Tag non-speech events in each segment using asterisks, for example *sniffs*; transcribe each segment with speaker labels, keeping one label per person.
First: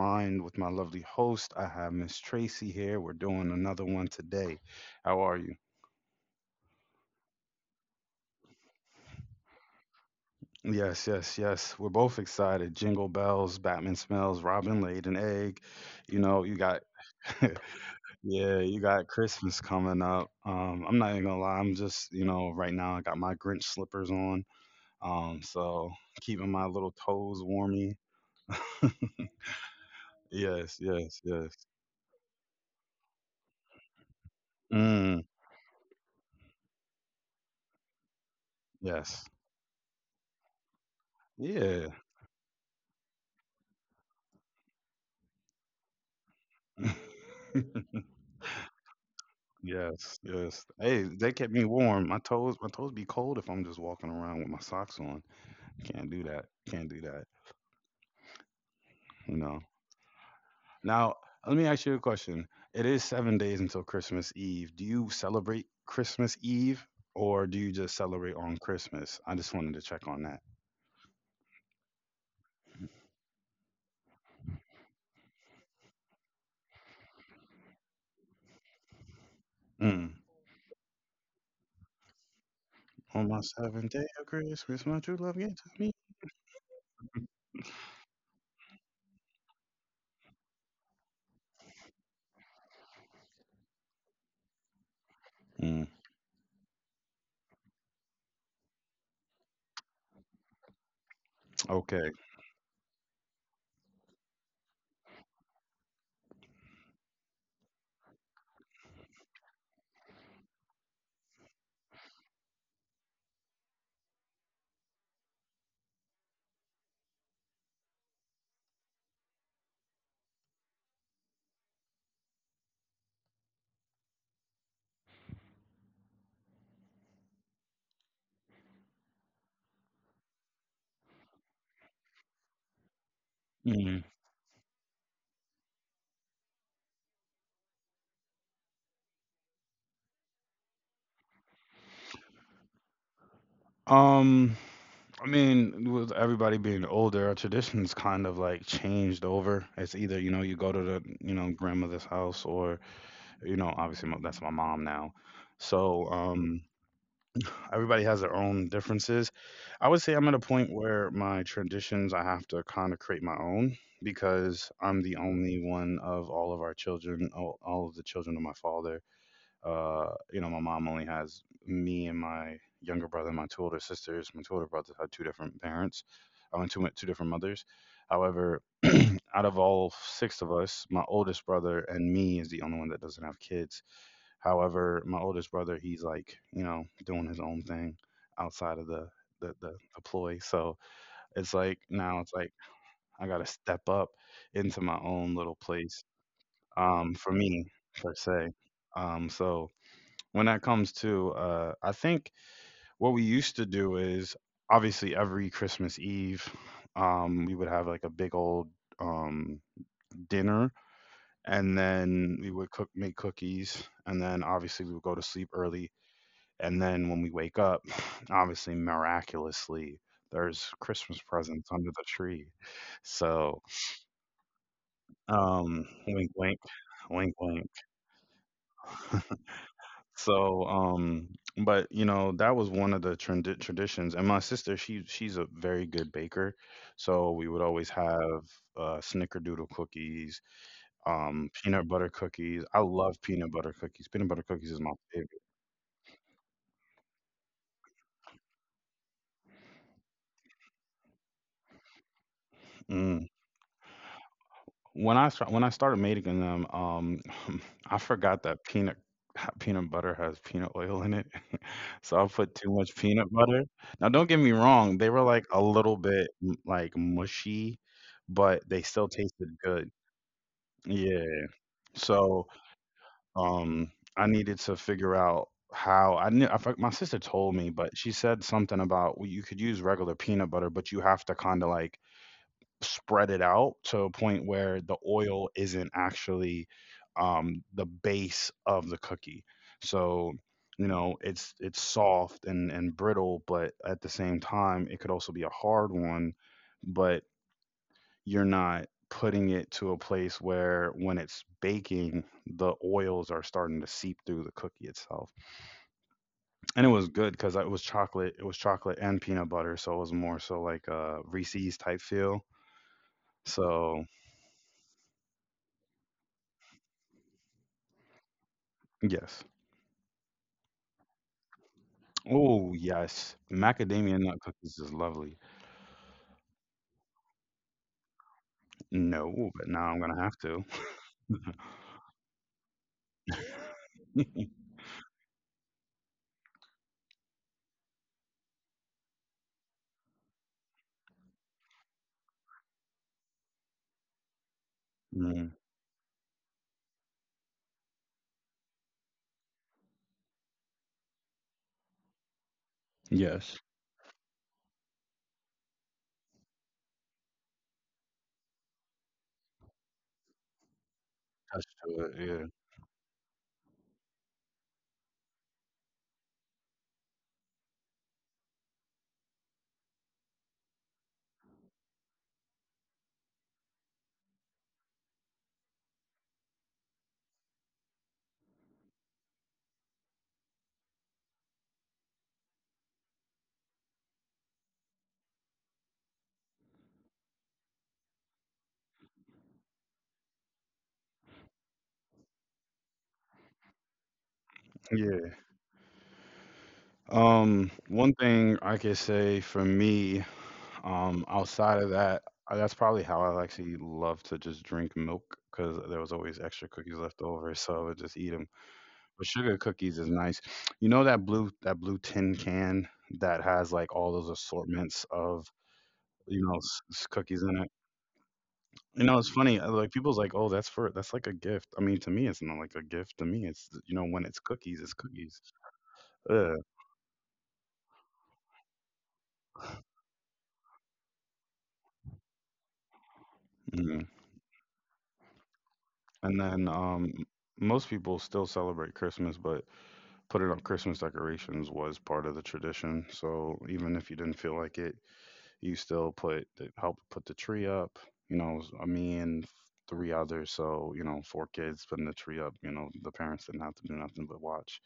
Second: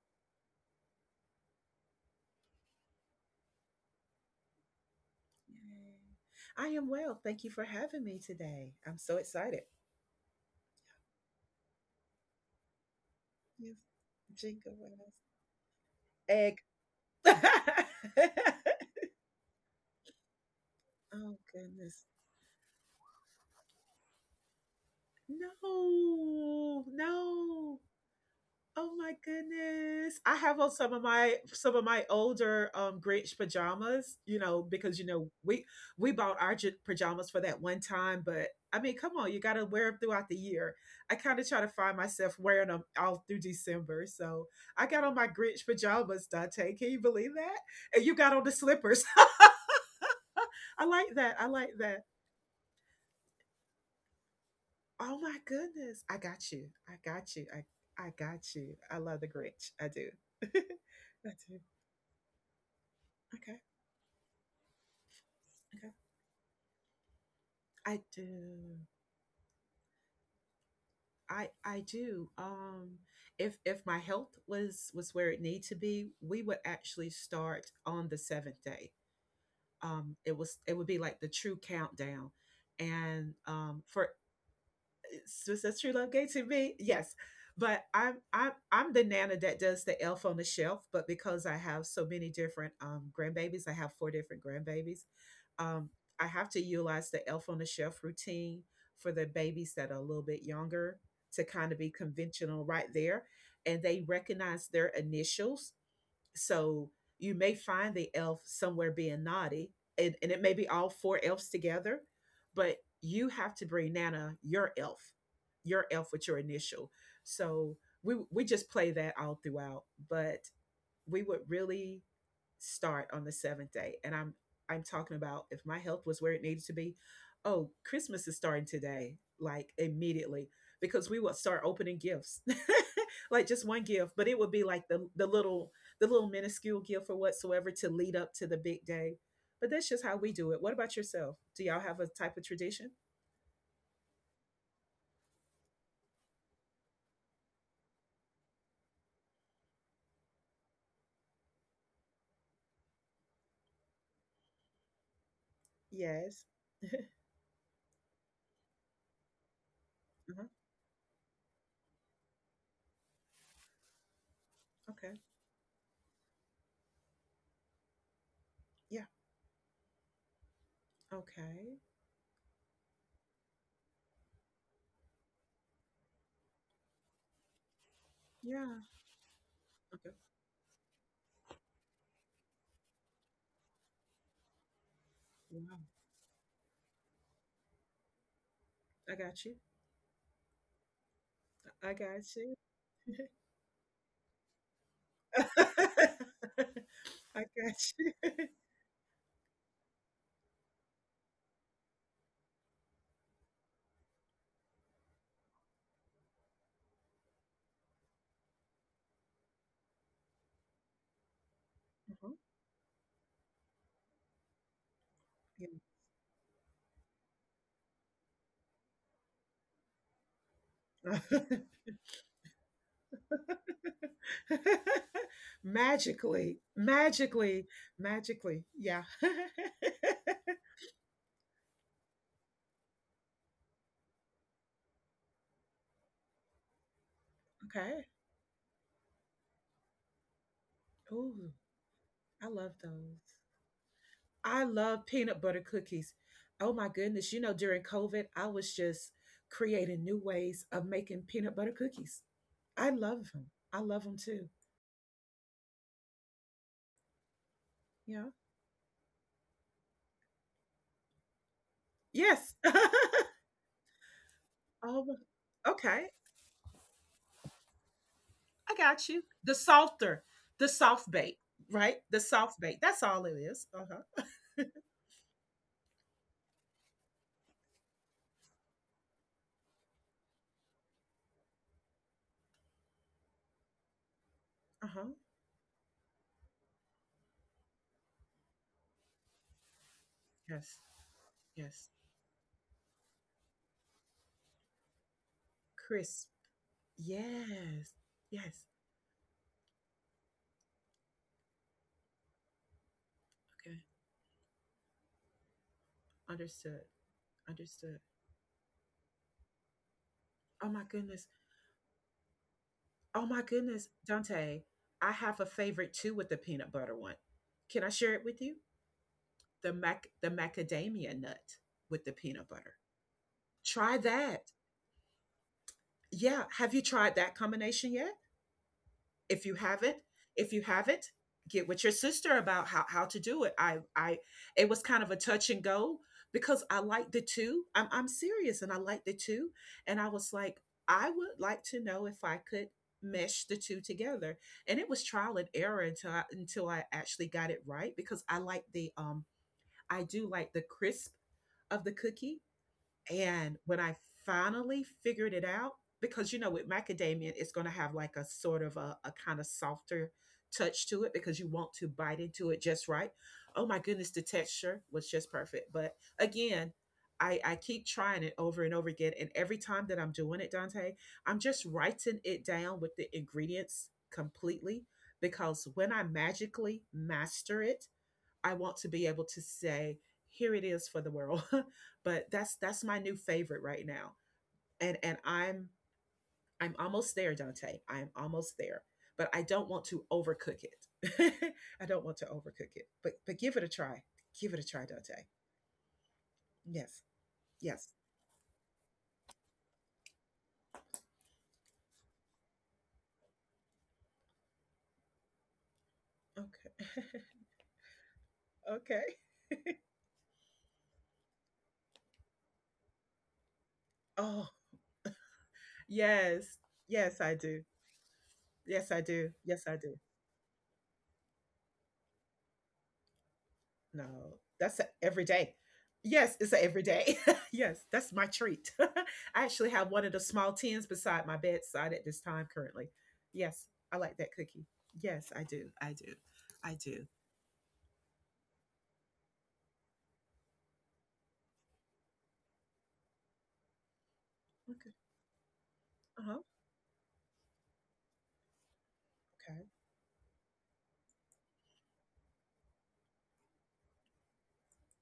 Speaker 1: Mind with my lovely host. I have Miss Tracy here. We're doing another one today. How are you?
Speaker 2: Yay. I am well. Thank you for having me today. I'm so excited.
Speaker 1: Yes, yes, yes. We're both excited. Jingle bells,
Speaker 2: Yes.
Speaker 1: Batman smells,
Speaker 2: Jingle
Speaker 1: Robin laid
Speaker 2: bells.
Speaker 1: an egg. You know,
Speaker 2: Egg.
Speaker 1: you got,
Speaker 2: *laughs*
Speaker 1: *laughs*
Speaker 2: Oh
Speaker 1: yeah, you got Christmas coming up. I'm not even gonna lie. I'm
Speaker 2: goodness.
Speaker 1: just, you know, right now I got my Grinch slippers on. So
Speaker 2: No.
Speaker 1: keeping my little toes
Speaker 2: No.
Speaker 1: warmy.
Speaker 2: Oh my goodness. I have on
Speaker 1: Yes,
Speaker 2: some of
Speaker 1: yes,
Speaker 2: my
Speaker 1: yes.
Speaker 2: some of my older Grinch pajamas, because
Speaker 1: Mm,
Speaker 2: we bought our pajamas for that one time, but I mean, come on,
Speaker 1: yes.
Speaker 2: you got to wear them throughout the year. I kind of try to find
Speaker 1: Yeah.
Speaker 2: myself wearing them all through December. So, I got on my Grinch pajamas, Dante. Can you believe
Speaker 1: *laughs*
Speaker 2: that? And you got on the slippers. *laughs*
Speaker 1: Yes, yes.
Speaker 2: I
Speaker 1: Hey,
Speaker 2: like that.
Speaker 1: they
Speaker 2: I
Speaker 1: kept
Speaker 2: like
Speaker 1: me
Speaker 2: that.
Speaker 1: warm. My toes be cold if I'm just walking around with my socks
Speaker 2: Oh
Speaker 1: on.
Speaker 2: my goodness. I
Speaker 1: Can't do
Speaker 2: got
Speaker 1: that.
Speaker 2: you. I
Speaker 1: Can't do that.
Speaker 2: got you. I got you. I love the
Speaker 1: You know.
Speaker 2: Grinch. I do. *laughs* I
Speaker 1: Now,
Speaker 2: do.
Speaker 1: let me ask you a question. It is seven
Speaker 2: Okay.
Speaker 1: days until Christmas Eve. Do you celebrate
Speaker 2: Okay.
Speaker 1: Christmas Eve or do you
Speaker 2: I
Speaker 1: just celebrate on
Speaker 2: do.
Speaker 1: Christmas? I just wanted to check on that.
Speaker 2: I do. If my health was where it need to be, we would actually start on the seventh day.
Speaker 1: Mm.
Speaker 2: It would be like the true countdown. And
Speaker 1: On my seventh
Speaker 2: for
Speaker 1: day of Christmas, my true love
Speaker 2: was
Speaker 1: gave to
Speaker 2: that true
Speaker 1: me.
Speaker 2: love gay to me? Yes. But I'm the nana that does the elf on the shelf, but because I have so many different grandbabies, I have four different grandbabies. Um,
Speaker 1: Mm,
Speaker 2: I have to utilize the elf on the shelf routine for the babies that are a little bit younger to kind of be
Speaker 1: okay.
Speaker 2: conventional right there. And they recognize their initials, so you may find the elf somewhere being naughty, and it may be all four elves together, but you have to bring Nana your elf with your initial. So we just play that all throughout, but we would really start on the seventh day. And I'm talking about, if my health was where it needed to be, oh, Christmas is starting today, like immediately, because we would start opening gifts. *laughs* Like just one gift,
Speaker 1: Mm.
Speaker 2: but it would be like the little minuscule gift or whatsoever to lead up to the big day. But that's just how we do it. What about yourself? Do y'all have a type of tradition?
Speaker 1: Um, I mean, with everybody being older, our traditions kind of like changed over. It's either, you know, you go to the, you know, grandmother's house or that's my mom now. So,
Speaker 2: Yes.
Speaker 1: um, *sighs* everybody has their own differences. I would say I'm
Speaker 2: Uh-huh.
Speaker 1: at a point where my traditions, I have to kind of create my own, because I'm
Speaker 2: Okay.
Speaker 1: the only one of all of our children, all of the children of my
Speaker 2: Yeah.
Speaker 1: father. Uh, you know, my mom only has
Speaker 2: Okay.
Speaker 1: me and my younger brother and my two older sisters. My two older brothers had two different parents. I mean, two different mothers.
Speaker 2: Yeah.
Speaker 1: However, *clears throat* out of all
Speaker 2: Okay.
Speaker 1: six of us, my oldest brother and me is the only one that doesn't have kids. However, my oldest
Speaker 2: Wow.
Speaker 1: brother, he's like, you know, doing his own thing outside of
Speaker 2: I
Speaker 1: the
Speaker 2: got you.
Speaker 1: the, the, the ploy. So it's
Speaker 2: I
Speaker 1: like
Speaker 2: got
Speaker 1: now
Speaker 2: you.
Speaker 1: it's like I gotta step up into my own little place.
Speaker 2: *laughs* I
Speaker 1: For me
Speaker 2: got
Speaker 1: per
Speaker 2: you. *laughs*
Speaker 1: se. So when that comes to I think what we used to do is obviously every Christmas Eve we would have like a big old um dinner, and
Speaker 2: Mhm.
Speaker 1: then we would cook make cookies, and then obviously we would go to
Speaker 2: Yeah.
Speaker 1: sleep early, and then when we wake up, *sighs* obviously miraculously there's Christmas presents under the tree. So
Speaker 2: *laughs*
Speaker 1: wink
Speaker 2: Magically,
Speaker 1: wink wink
Speaker 2: magically,
Speaker 1: wink.
Speaker 2: magically. Yeah. *laughs*
Speaker 1: So, um, but you know, that was one of the traditions. And my sister, she's a very good baker, so we would
Speaker 2: Okay.
Speaker 1: always have snickerdoodle cookies,
Speaker 2: Ooh,
Speaker 1: peanut butter
Speaker 2: I love
Speaker 1: cookies. I
Speaker 2: those.
Speaker 1: love peanut butter cookies. Peanut butter
Speaker 2: I
Speaker 1: cookies is
Speaker 2: love
Speaker 1: my
Speaker 2: peanut
Speaker 1: favorite.
Speaker 2: butter cookies. Oh my goodness. During COVID, I was just creating new ways of making peanut butter cookies. I love
Speaker 1: Mm.
Speaker 2: them. I love them too.
Speaker 1: When I started making them, *laughs* I
Speaker 2: Yeah.
Speaker 1: forgot that peanut *laughs* peanut butter has peanut oil in it. So I'll
Speaker 2: Yes.
Speaker 1: put too much
Speaker 2: *laughs*
Speaker 1: peanut butter. Now, don't get me
Speaker 2: Oh,
Speaker 1: wrong, they were like a
Speaker 2: okay.
Speaker 1: little bit like mushy,
Speaker 2: I
Speaker 1: but they
Speaker 2: got
Speaker 1: still
Speaker 2: you. The
Speaker 1: tasted good.
Speaker 2: softer, the soft bait,
Speaker 1: Yeah.
Speaker 2: right? The soft
Speaker 1: So,
Speaker 2: bait. That's all it is. Uh
Speaker 1: um,
Speaker 2: huh.
Speaker 1: I needed to figure out how I knew. I, my sister told me, but she said something about, well, you could use regular peanut butter, but you have to kind of like spread it out to a point
Speaker 2: Uh
Speaker 1: where
Speaker 2: huh.
Speaker 1: the oil isn't actually the base of the cookie. So
Speaker 2: Yes.
Speaker 1: you know
Speaker 2: Yes.
Speaker 1: it's soft and brittle, but at the same time it could also be a hard
Speaker 2: Crisp.
Speaker 1: one. But
Speaker 2: Yes. Yes.
Speaker 1: you're not putting it to a place where when it's baking the oils are
Speaker 2: Okay.
Speaker 1: starting to seep through the cookie itself,
Speaker 2: Understood.
Speaker 1: and it was good because
Speaker 2: Understood.
Speaker 1: it was chocolate and peanut butter, so it was more
Speaker 2: Oh
Speaker 1: so
Speaker 2: my
Speaker 1: like
Speaker 2: goodness.
Speaker 1: a Reese's type feel.
Speaker 2: Oh my goodness,
Speaker 1: So
Speaker 2: Dante. I have a favorite too with the peanut butter one. Can I share it with you?
Speaker 1: yes.
Speaker 2: The macadamia nut with the peanut butter.
Speaker 1: Oh, yes.
Speaker 2: Try
Speaker 1: Macadamia
Speaker 2: that.
Speaker 1: nut cookies is lovely.
Speaker 2: Yeah. Have you tried that combination yet? if you
Speaker 1: No,
Speaker 2: have
Speaker 1: but
Speaker 2: it
Speaker 1: now I'm gonna
Speaker 2: if
Speaker 1: have
Speaker 2: you
Speaker 1: to.
Speaker 2: have it get with your sister about how to do it. I It was
Speaker 1: *laughs*
Speaker 2: kind of a touch and go because I like the two. I'm serious, and I like the two. And I was like, I would like to know if I could mesh the two together. And it was trial and
Speaker 1: Mm,
Speaker 2: error until I actually got it right because I do like the crisp of the cookie. And
Speaker 1: yes.
Speaker 2: when I finally figured it out, because with macadamia, it's going to have like a sort of a, kind of softer touch to it because you want
Speaker 1: Touch
Speaker 2: to bite
Speaker 1: to
Speaker 2: into it
Speaker 1: it,
Speaker 2: just right. Oh my goodness, the texture was just perfect. But again, I keep trying it over and over again. And every time that I'm doing it, Dante, I'm just writing it down with the ingredients completely because when I magically master it, I want to be able to say, here it is for the world. *laughs* But that's my new favorite right now. And I'm almost there, Dante. I'm almost there. But I don't want to overcook it. *laughs* I don't want to overcook it. But give it a try. Give it a try, Dante.
Speaker 1: yeah. Yeah.
Speaker 2: Yes. Yes.
Speaker 1: One thing I could say for me, outside of that, that's probably how I actually love to just drink milk, because there was always extra cookies
Speaker 2: Okay.
Speaker 1: left over, so I would just eat them.
Speaker 2: *laughs* Okay.
Speaker 1: But sugar cookies is nice. You know that blue tin can that has like all those
Speaker 2: Oh,
Speaker 1: assortments of, you
Speaker 2: yes.
Speaker 1: know,
Speaker 2: Yes, I
Speaker 1: cookies
Speaker 2: do.
Speaker 1: in it.
Speaker 2: Yes, I
Speaker 1: You
Speaker 2: do.
Speaker 1: know, it's
Speaker 2: Yes,
Speaker 1: funny.
Speaker 2: I do.
Speaker 1: Like people's like, "Oh, that's like a gift." I mean, to me, it's not like a gift. To me, it's,
Speaker 2: No,
Speaker 1: you know, when it's
Speaker 2: that's a
Speaker 1: cookies, it's
Speaker 2: every day.
Speaker 1: cookies.
Speaker 2: Yes, it's a
Speaker 1: Yeah.
Speaker 2: every day. *laughs* Yes, that's my treat. *laughs* I actually have one of the small tins beside my bedside at this time currently. Yes, I like
Speaker 1: Mhm.
Speaker 2: that cookie. Yes, I do. I do.
Speaker 1: And
Speaker 2: I
Speaker 1: then
Speaker 2: do.
Speaker 1: most people still celebrate Christmas, but putting up Christmas decorations was part of the tradition. So even if you didn't feel
Speaker 2: Okay.
Speaker 1: like it, you still
Speaker 2: Uh-huh.
Speaker 1: help put the tree up. You know, me and three others, so you know, four kids putting the tree up. You know, the parents didn't have to do nothing but watch.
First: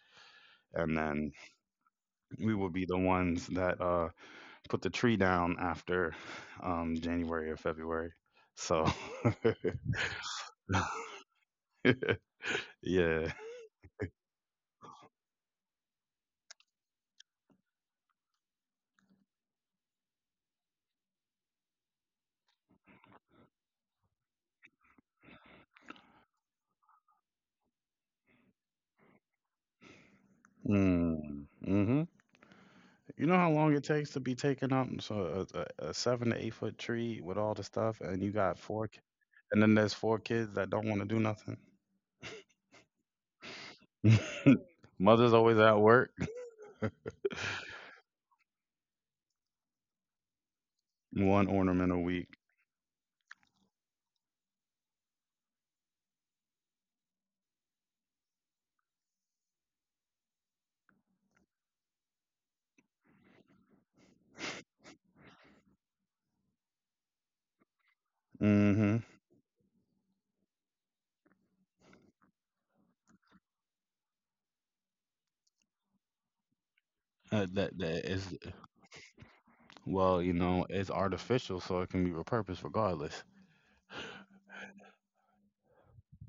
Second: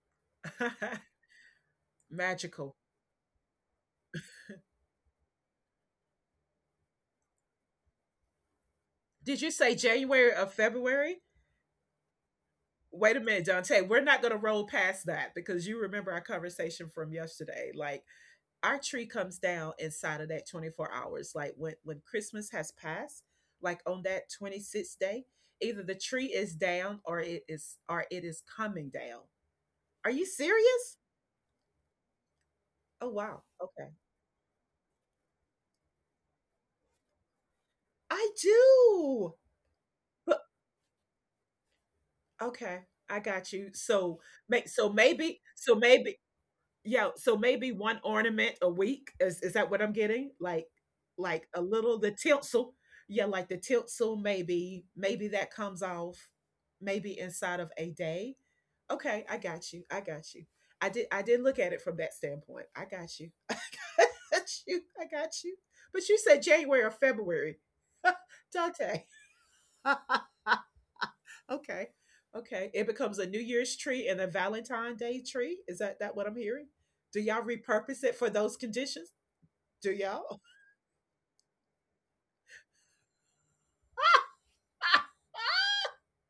Speaker 2: Okay.
Speaker 1: And then
Speaker 2: *laughs*
Speaker 1: we would
Speaker 2: Magical.
Speaker 1: be the ones that put the tree down after, January or February. So *laughs*
Speaker 2: Did you say January or February? Wait a
Speaker 1: yeah,
Speaker 2: minute, Dante. We're not going to roll past that because you remember our conversation from yesterday. Like, our tree comes down inside of that 24 hours, like when Christmas has passed, like on that 26th day, either the tree is down or it is coming down. Are you serious?
Speaker 1: mm, hmm,
Speaker 2: Oh
Speaker 1: you know
Speaker 2: wow.
Speaker 1: how long it
Speaker 2: Okay.
Speaker 1: takes to be taken up. So a 7 to 8 foot tree with all the stuff,
Speaker 2: I
Speaker 1: and you got four,
Speaker 2: do.
Speaker 1: and then there's four
Speaker 2: But
Speaker 1: kids that don't want to do nothing.
Speaker 2: okay, I got you. So make so
Speaker 1: *laughs* Mother's
Speaker 2: maybe
Speaker 1: always
Speaker 2: so
Speaker 1: at work.
Speaker 2: maybe Yeah, so maybe one ornament a week, is that what I'm getting?
Speaker 1: One
Speaker 2: Like a
Speaker 1: ornament
Speaker 2: little,
Speaker 1: a
Speaker 2: the
Speaker 1: week.
Speaker 2: tinsel, yeah, like the tinsel, maybe that comes off maybe inside of a day. Okay, I got you, I got you. I did look at it from that standpoint. I got you. *laughs* I got you, I got you. But you said January or February. *laughs* Dante.
Speaker 1: Mm-hmm.
Speaker 2: *laughs* Okay. Okay. It becomes a New Year's tree and a Valentine Day tree. Is that what I'm hearing? Do y'all
Speaker 1: That
Speaker 2: repurpose
Speaker 1: that
Speaker 2: it for
Speaker 1: is
Speaker 2: those conditions? Do
Speaker 1: well, you
Speaker 2: y'all?
Speaker 1: know, it's artificial, so it can be repurposed regardless.
Speaker 2: *laughs*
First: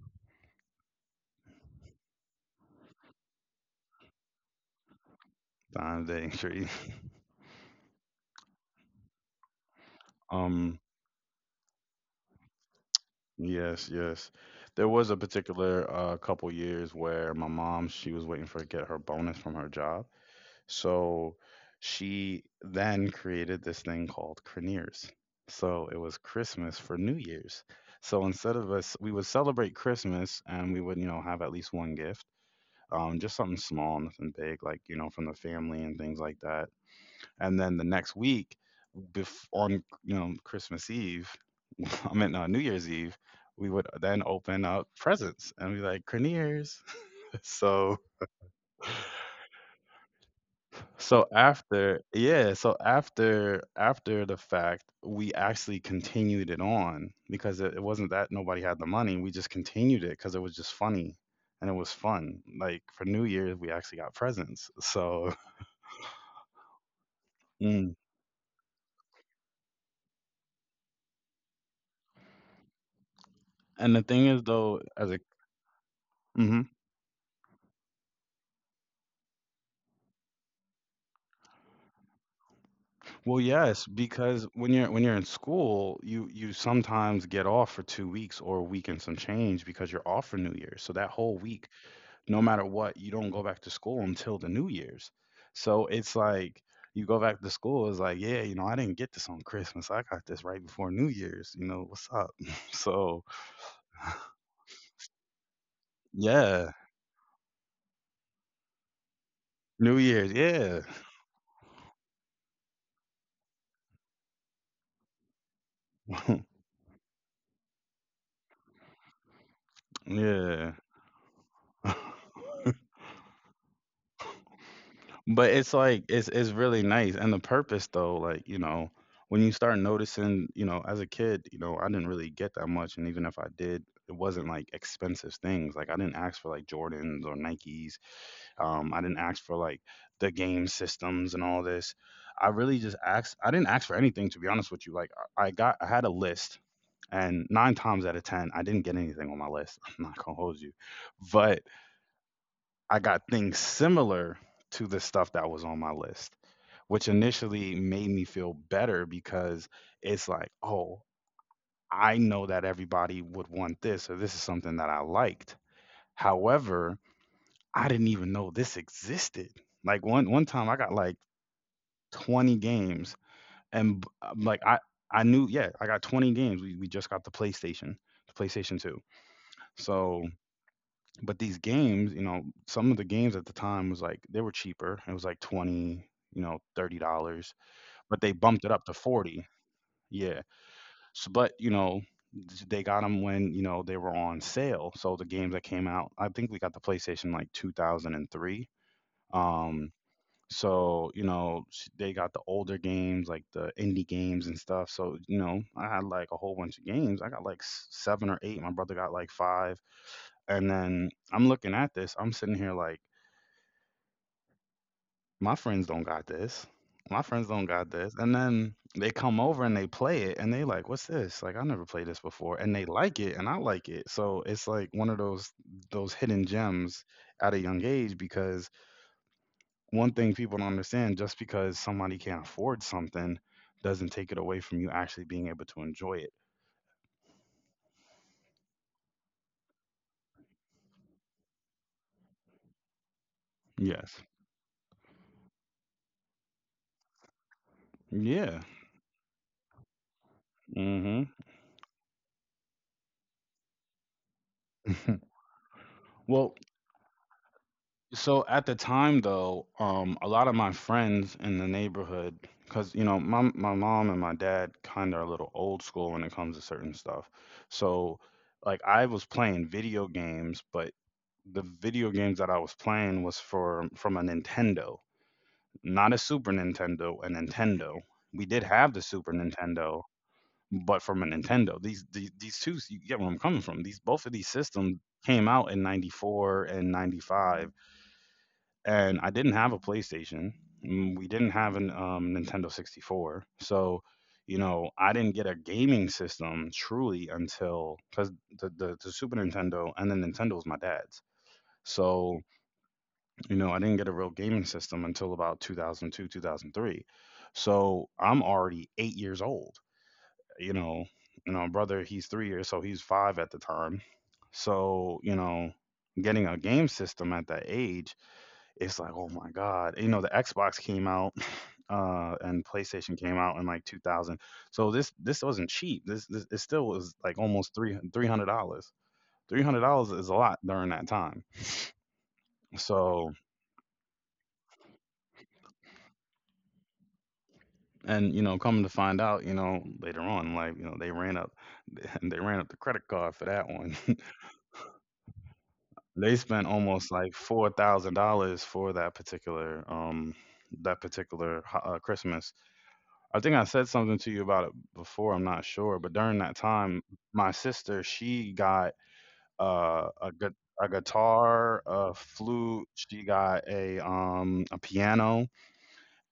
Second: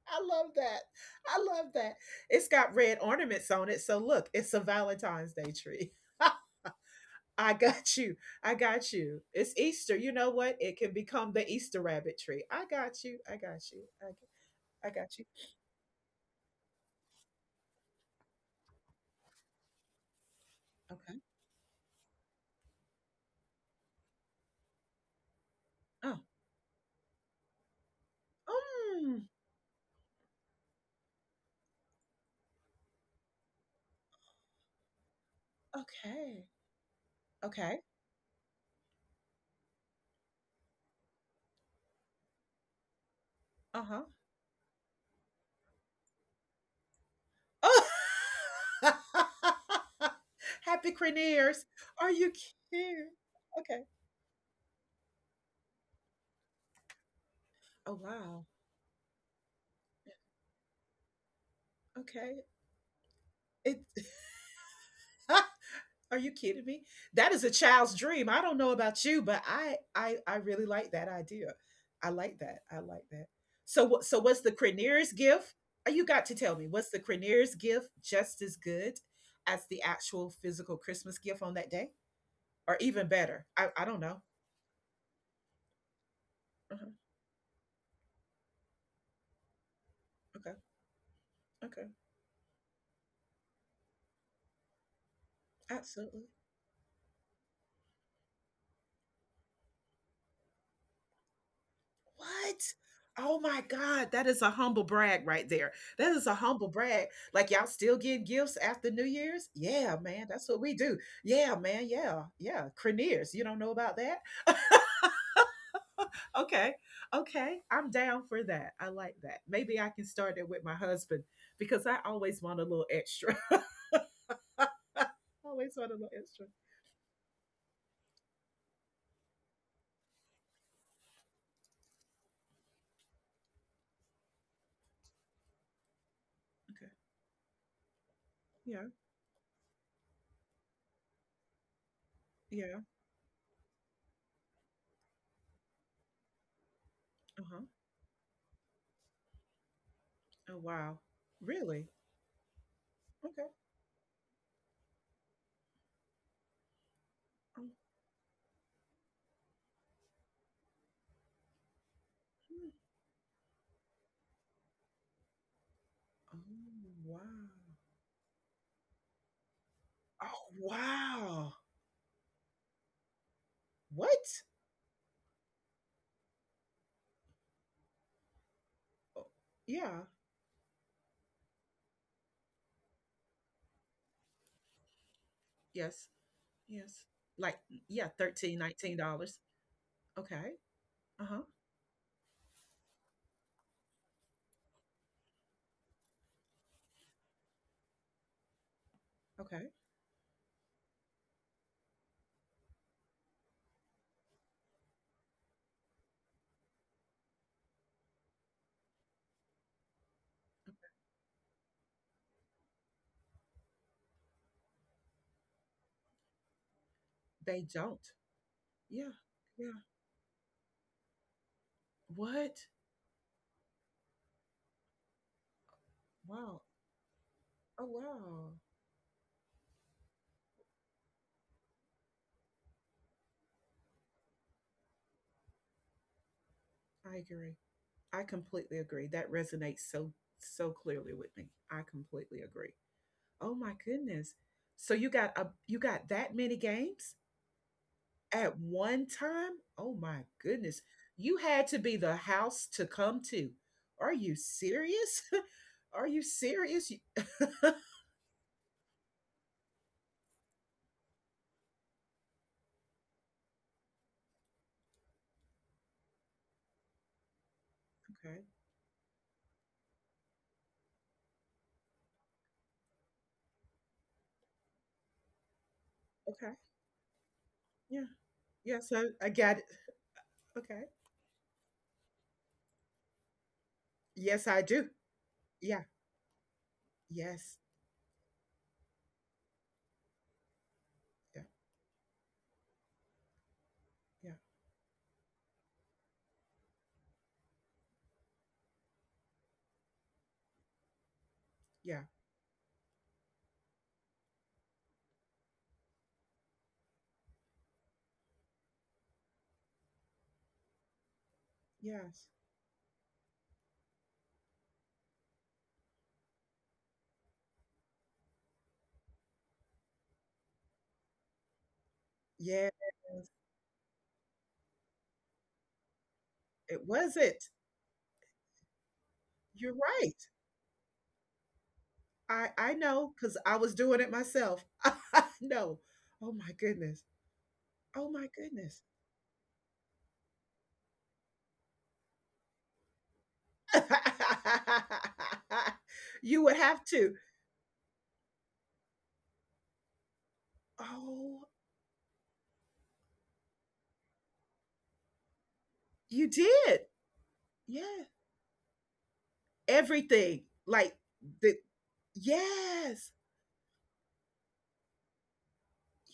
Speaker 2: I love that. I love that. It's got red ornaments on it. So look, it's a Valentine's Day tree.
Speaker 1: Time day tree. *laughs*
Speaker 2: *laughs* I got you. I got you. It's Easter. You know what? It
Speaker 1: Um,
Speaker 2: can become the Easter rabbit tree. I got you. I got you.
Speaker 1: yes, yes. There
Speaker 2: I
Speaker 1: was a
Speaker 2: got you.
Speaker 1: particular couple years where my mom, she was waiting for get her bonus from her job.
Speaker 2: Okay.
Speaker 1: So she then created this thing called Craniers. So it was
Speaker 2: Oh.
Speaker 1: Christmas for New Year's. So instead of us, we would
Speaker 2: Mm,
Speaker 1: celebrate Christmas and we would, you know, have at least one gift, just something small, nothing big, like, you know, from the family and things like
Speaker 2: okay.
Speaker 1: that. And then
Speaker 2: Okay.
Speaker 1: the next week, on, you know, *laughs* I mean New Year's Eve, we
Speaker 2: Uh
Speaker 1: would
Speaker 2: huh.
Speaker 1: then open up presents and be like craniers. *laughs* so
Speaker 2: Oh. *laughs* Happy
Speaker 1: so
Speaker 2: Craniers.
Speaker 1: after
Speaker 2: Are you
Speaker 1: yeah, so
Speaker 2: kidding?
Speaker 1: after
Speaker 2: Okay.
Speaker 1: after the fact, we actually continued it on, because it
Speaker 2: Oh
Speaker 1: wasn't that
Speaker 2: wow.
Speaker 1: nobody had the money. We just continued it because it was just funny and it was
Speaker 2: Okay.
Speaker 1: fun. Like for New Year's, we
Speaker 2: It.
Speaker 1: actually got presents. So
Speaker 2: *laughs* Are you kidding me? That is a
Speaker 1: *laughs* mm.
Speaker 2: child's dream. I don't know about you, but I really like that idea. I like that. I like that. So
Speaker 1: and the
Speaker 2: what, so
Speaker 1: thing is
Speaker 2: what's the
Speaker 1: though, as
Speaker 2: Craniers
Speaker 1: a
Speaker 2: gift? You got to tell me.
Speaker 1: mhm.
Speaker 2: What's the Craniers gift? Just as good as the actual physical Christmas gift on that day? Or even
Speaker 1: Well,
Speaker 2: better?
Speaker 1: yes,
Speaker 2: I don't know.
Speaker 1: because when you're in school, you
Speaker 2: Uh-huh.
Speaker 1: sometimes get off for 2 weeks or a week and some change because you're off for New
Speaker 2: Okay.
Speaker 1: Year's. So that whole week,
Speaker 2: Okay.
Speaker 1: no matter what, you don't go back to school until the New Year's. So it's
Speaker 2: Absolutely.
Speaker 1: like you go back to school, it's like, yeah, you know, I didn't get this on Christmas. I got this right before New Year's. You know, what's up?
Speaker 2: What?
Speaker 1: *laughs* So
Speaker 2: Oh my God, that is a humble brag right there. That is a
Speaker 1: yeah,
Speaker 2: humble brag. Like y'all still give gifts after New Year's?
Speaker 1: New
Speaker 2: Yeah,
Speaker 1: Year's,
Speaker 2: man, that's what
Speaker 1: yeah,
Speaker 2: we do. Yeah, man, yeah, yeah. Craniers, you don't know about that? *laughs* Okay, okay, I'm down for that. I like that. Maybe I
Speaker 1: *laughs*
Speaker 2: can start it with
Speaker 1: yeah.
Speaker 2: my husband because I always want a
Speaker 1: *laughs*
Speaker 2: little extra.
Speaker 1: But
Speaker 2: *laughs*
Speaker 1: it's
Speaker 2: Always want a
Speaker 1: like
Speaker 2: little
Speaker 1: it's
Speaker 2: extra.
Speaker 1: really nice, and the purpose though, like, you know, when you start noticing, you know, as a kid, you know, I didn't really get that much, and even if I did, it wasn't like expensive things. Like I didn't ask for like
Speaker 2: Okay,
Speaker 1: Jordans or Nikes.
Speaker 2: yeah,
Speaker 1: I didn't ask for like the game systems and all this. I really
Speaker 2: yeah.
Speaker 1: just asked. I didn't ask for anything to be honest with you. Like I had a list, and
Speaker 2: Uh huh.
Speaker 1: nine times out of ten, I didn't get anything on my list. *laughs* I'm not gonna hold you,
Speaker 2: Oh wow,
Speaker 1: but
Speaker 2: really?
Speaker 1: I got things
Speaker 2: Okay.
Speaker 1: similar to the stuff that was on my list, which initially
Speaker 2: Oh,
Speaker 1: made me feel better because it's like, oh, I know that
Speaker 2: hmm.
Speaker 1: everybody would want this, or this is something that I liked.
Speaker 2: Oh,
Speaker 1: However, I
Speaker 2: wow.
Speaker 1: didn't even know this existed. Like one
Speaker 2: Oh
Speaker 1: time, I got like
Speaker 2: wow.
Speaker 1: 20 games, and
Speaker 2: What?
Speaker 1: I knew, yeah, I got 20 games. We just got the PlayStation 2.
Speaker 2: Oh, yeah.
Speaker 1: So but these games, you know, some of the games at the time was like they were cheaper. It was like 20,
Speaker 2: Yes.
Speaker 1: you know,
Speaker 2: Yes.
Speaker 1: $30,
Speaker 2: Like, yeah,
Speaker 1: but they bumped
Speaker 2: 13,
Speaker 1: it up to
Speaker 2: nineteen
Speaker 1: 40.
Speaker 2: dollars
Speaker 1: Yeah.
Speaker 2: Okay.
Speaker 1: So,
Speaker 2: Uh-huh.
Speaker 1: but, you know, they got them when, you know, they were on sale. So the games that came out, I think we got the PlayStation like 2003.
Speaker 2: Okay.
Speaker 1: Um so, you know, they got the older games like the indie games and stuff. So, you know, I had like a whole bunch of games. I got like 7 or 8. My brother got like 5. And then I'm looking at this. I'm sitting here like, my friends don't got this. My friends don't
Speaker 2: They
Speaker 1: got this.
Speaker 2: don't.
Speaker 1: And then they
Speaker 2: Yeah.
Speaker 1: come over and
Speaker 2: Yeah.
Speaker 1: they play it and they like, what's this? Like I never played this before. And
Speaker 2: What?
Speaker 1: they like it and I like it. So it's like one of those hidden
Speaker 2: Wow.
Speaker 1: gems at a young
Speaker 2: Oh,
Speaker 1: age
Speaker 2: wow.
Speaker 1: because one thing people don't understand, just because somebody can't afford something doesn't take it away from you actually being able to enjoy it.
Speaker 2: I agree. I completely agree. That resonates so so clearly with me. I completely agree. Oh my
Speaker 1: Yes.
Speaker 2: goodness. So you got that many games?
Speaker 1: Yeah.
Speaker 2: At one time? Oh my goodness.
Speaker 1: Hmm.
Speaker 2: You had to be the house to come to. Are you
Speaker 1: *laughs*
Speaker 2: serious? *laughs* Are you
Speaker 1: Well,
Speaker 2: serious? You. *laughs*
Speaker 1: so at the time, though, a lot of my friends in the neighborhood, because you know, my mom and my dad kind of are a little old school when it comes to certain stuff. So,
Speaker 2: Okay,
Speaker 1: like, I was playing video games, but the video games that I was playing was for from a Nintendo, not a Super
Speaker 2: okay.
Speaker 1: Nintendo, a Nintendo.
Speaker 2: Yeah.
Speaker 1: We did
Speaker 2: Yeah,
Speaker 1: have the
Speaker 2: so
Speaker 1: Super
Speaker 2: I got it.
Speaker 1: Nintendo,
Speaker 2: Okay.
Speaker 1: but from a Nintendo. These two, you get where I'm coming from. These both of these
Speaker 2: Yes, I
Speaker 1: systems
Speaker 2: do.
Speaker 1: came out in
Speaker 2: Yeah.
Speaker 1: '94 and '95,
Speaker 2: Yes.
Speaker 1: and I didn't have a PlayStation. We didn't
Speaker 2: Yeah,
Speaker 1: have an Nintendo 64. So,
Speaker 2: yeah,
Speaker 1: you know, I didn't get a gaming system truly until because the Super Nintendo and the Nintendo was my dad's.
Speaker 2: yeah,
Speaker 1: So, you know, I didn't get a real gaming system until about 2002, 2003. So I'm already 8 years old, you know, brother, he's
Speaker 2: yes.
Speaker 1: 3 years, so he's five at the time. So, you know, getting a game system at that age, it's like, oh my God. You know, the Xbox came out *sniffs* *laughs* and
Speaker 2: Yes.
Speaker 1: PlayStation came out in like 2000. So this wasn't cheap. This it still
Speaker 2: It
Speaker 1: was
Speaker 2: was
Speaker 1: like
Speaker 2: it.
Speaker 1: almost three $300.
Speaker 2: You're
Speaker 1: $300 is a
Speaker 2: right.
Speaker 1: lot during that time.
Speaker 2: I know
Speaker 1: So,
Speaker 2: because I was doing it myself. *laughs* I know. Oh my goodness. Oh
Speaker 1: and you
Speaker 2: my
Speaker 1: know, coming to
Speaker 2: goodness.
Speaker 1: find out, you know, later on, like, you know, they ran up *laughs* they ran up the credit card for that one.
Speaker 2: *laughs*
Speaker 1: *laughs* They
Speaker 2: You
Speaker 1: spent
Speaker 2: would have
Speaker 1: almost
Speaker 2: to.
Speaker 1: like $4,000 for that particular
Speaker 2: Oh,
Speaker 1: Christmas. I think I said something to you about it before, I'm not sure, but during
Speaker 2: you
Speaker 1: that
Speaker 2: did.
Speaker 1: time, my sister,
Speaker 2: Yeah.
Speaker 1: she got uh, a gu-
Speaker 2: Everything.
Speaker 1: a
Speaker 2: Like the
Speaker 1: guitar, a flute, she
Speaker 2: yes.
Speaker 1: got a piano,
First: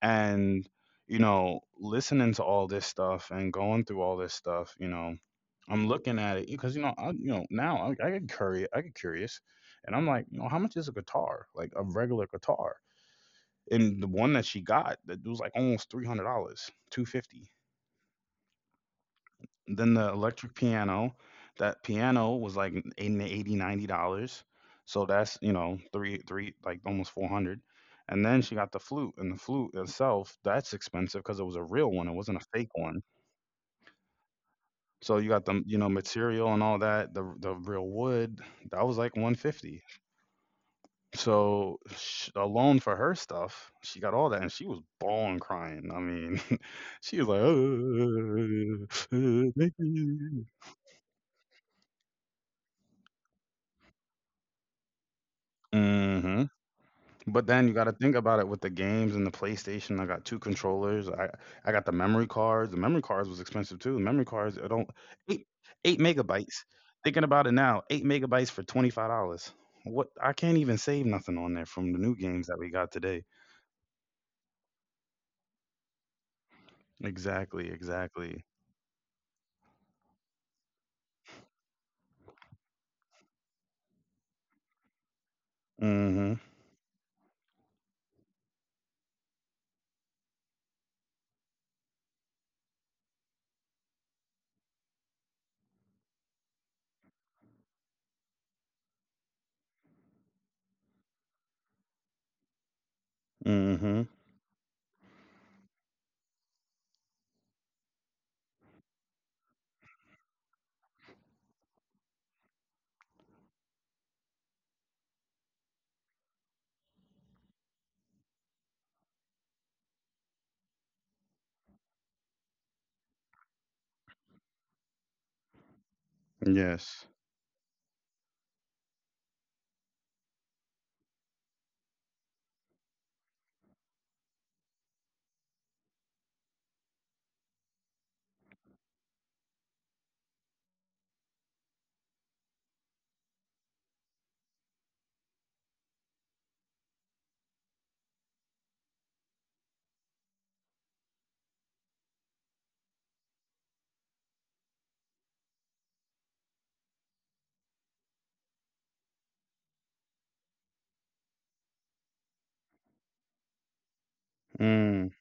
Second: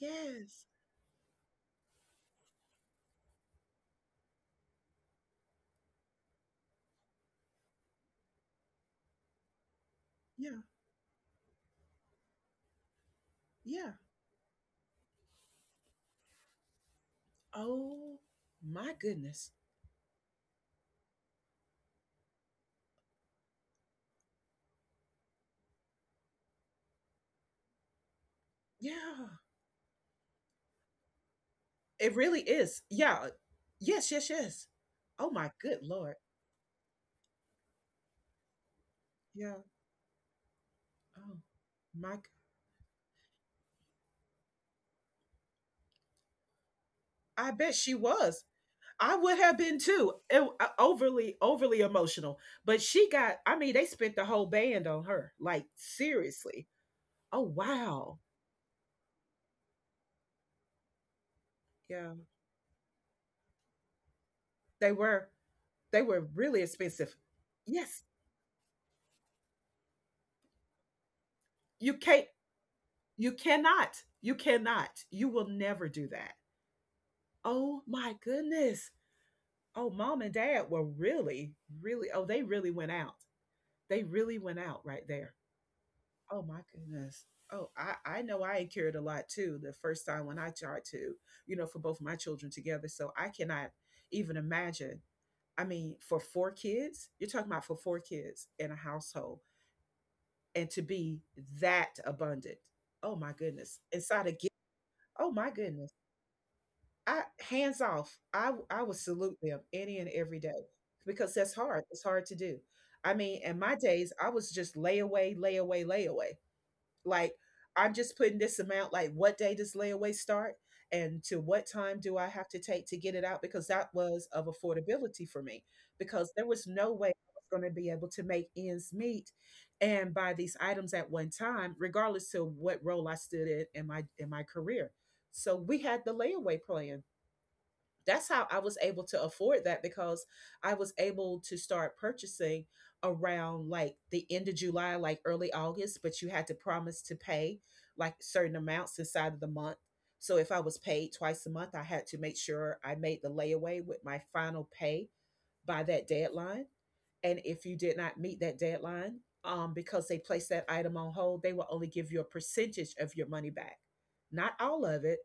Speaker 2: Yes.
Speaker 1: and you know, listening to all this stuff and going through all this stuff, you know, I'm looking at it because you know, now I get curious, and I'm like, you know,
Speaker 2: Yeah.
Speaker 1: how much is a guitar? Like a regular guitar.
Speaker 2: Yeah.
Speaker 1: And the one that she got, that was like almost $300, 250.
Speaker 2: Oh my goodness.
Speaker 1: Then the electric piano, that piano was like in the 80, $90. So that's, you know, three, like almost 400. And then she got the flute,
Speaker 2: Yeah.
Speaker 1: and the flute itself, that's expensive because it was a real one.
Speaker 2: It
Speaker 1: It
Speaker 2: really
Speaker 1: wasn't a fake
Speaker 2: is.
Speaker 1: one.
Speaker 2: Yeah. Yes, yes, yes.
Speaker 1: So
Speaker 2: Oh
Speaker 1: you got
Speaker 2: my
Speaker 1: the, you
Speaker 2: good
Speaker 1: know,
Speaker 2: Lord.
Speaker 1: material and all that, the real wood, that was like
Speaker 2: Yeah.
Speaker 1: 150.
Speaker 2: Oh
Speaker 1: So
Speaker 2: my g-
Speaker 1: sh alone for her stuff, she got all that, and she was bawling, crying. I mean, *laughs* she was like,
Speaker 2: I bet she was.
Speaker 1: *laughs*
Speaker 2: I
Speaker 1: "Uh,
Speaker 2: would
Speaker 1: uh,
Speaker 2: have
Speaker 1: thank
Speaker 2: been too.
Speaker 1: you."
Speaker 2: Overly emotional, but she got. I mean, they spent the whole band on her. Like
Speaker 1: Hmm.
Speaker 2: seriously. Oh
Speaker 1: But then you gotta think
Speaker 2: wow.
Speaker 1: about it with the games and the PlayStation, I got 2 controllers, I got the
Speaker 2: Yeah,
Speaker 1: memory cards, the memory cards was expensive too. The memory cards, I don't.
Speaker 2: they were
Speaker 1: 8 8
Speaker 2: they were
Speaker 1: megabytes,
Speaker 2: really expensive.
Speaker 1: thinking about it now,
Speaker 2: Yes,
Speaker 1: 8 megabytes for $25. What I can't even save nothing on there from
Speaker 2: you
Speaker 1: the new
Speaker 2: can't.
Speaker 1: games that we got today.
Speaker 2: You cannot. You cannot. You will never do that.
Speaker 1: Exactly,
Speaker 2: Oh my
Speaker 1: exactly.
Speaker 2: goodness. Oh, mom and dad were really really. Oh, they really went out. They really went out right there.
Speaker 1: Mhm,
Speaker 2: Oh my goodness. Oh, I know I carried a lot too the first time when I tried to, for both my children together. So I cannot even imagine. I mean, for four kids, you're talking about for four kids in a household and to be that abundant. Oh my goodness.
Speaker 1: mhm,
Speaker 2: Inside a gift. Oh my goodness. I hands off. I would salute them any and every day because that's hard. It's hard to do. I mean, in my days, I was just lay away, lay away, lay away. Like, I'm just putting this amount. Like what day does layaway start, and to what time do I have to take to get it out? Because that was of affordability for me, because there was no
Speaker 1: yes.
Speaker 2: way I was going to be able to make ends meet and buy these items at one time, regardless to what role I stood in in my career. So we had the layaway plan, that's how I was able to afford that because I was able to start purchasing around like the end of July, like early August, but you had to promise to pay like certain amounts inside of the month. So if I was paid twice a month, I had to make sure I made the layaway with my final pay by that deadline. And if you did not meet that deadline, because they placed that item on hold, they will only give you a percentage of your money back, not all of
Speaker 1: Mm,
Speaker 2: it,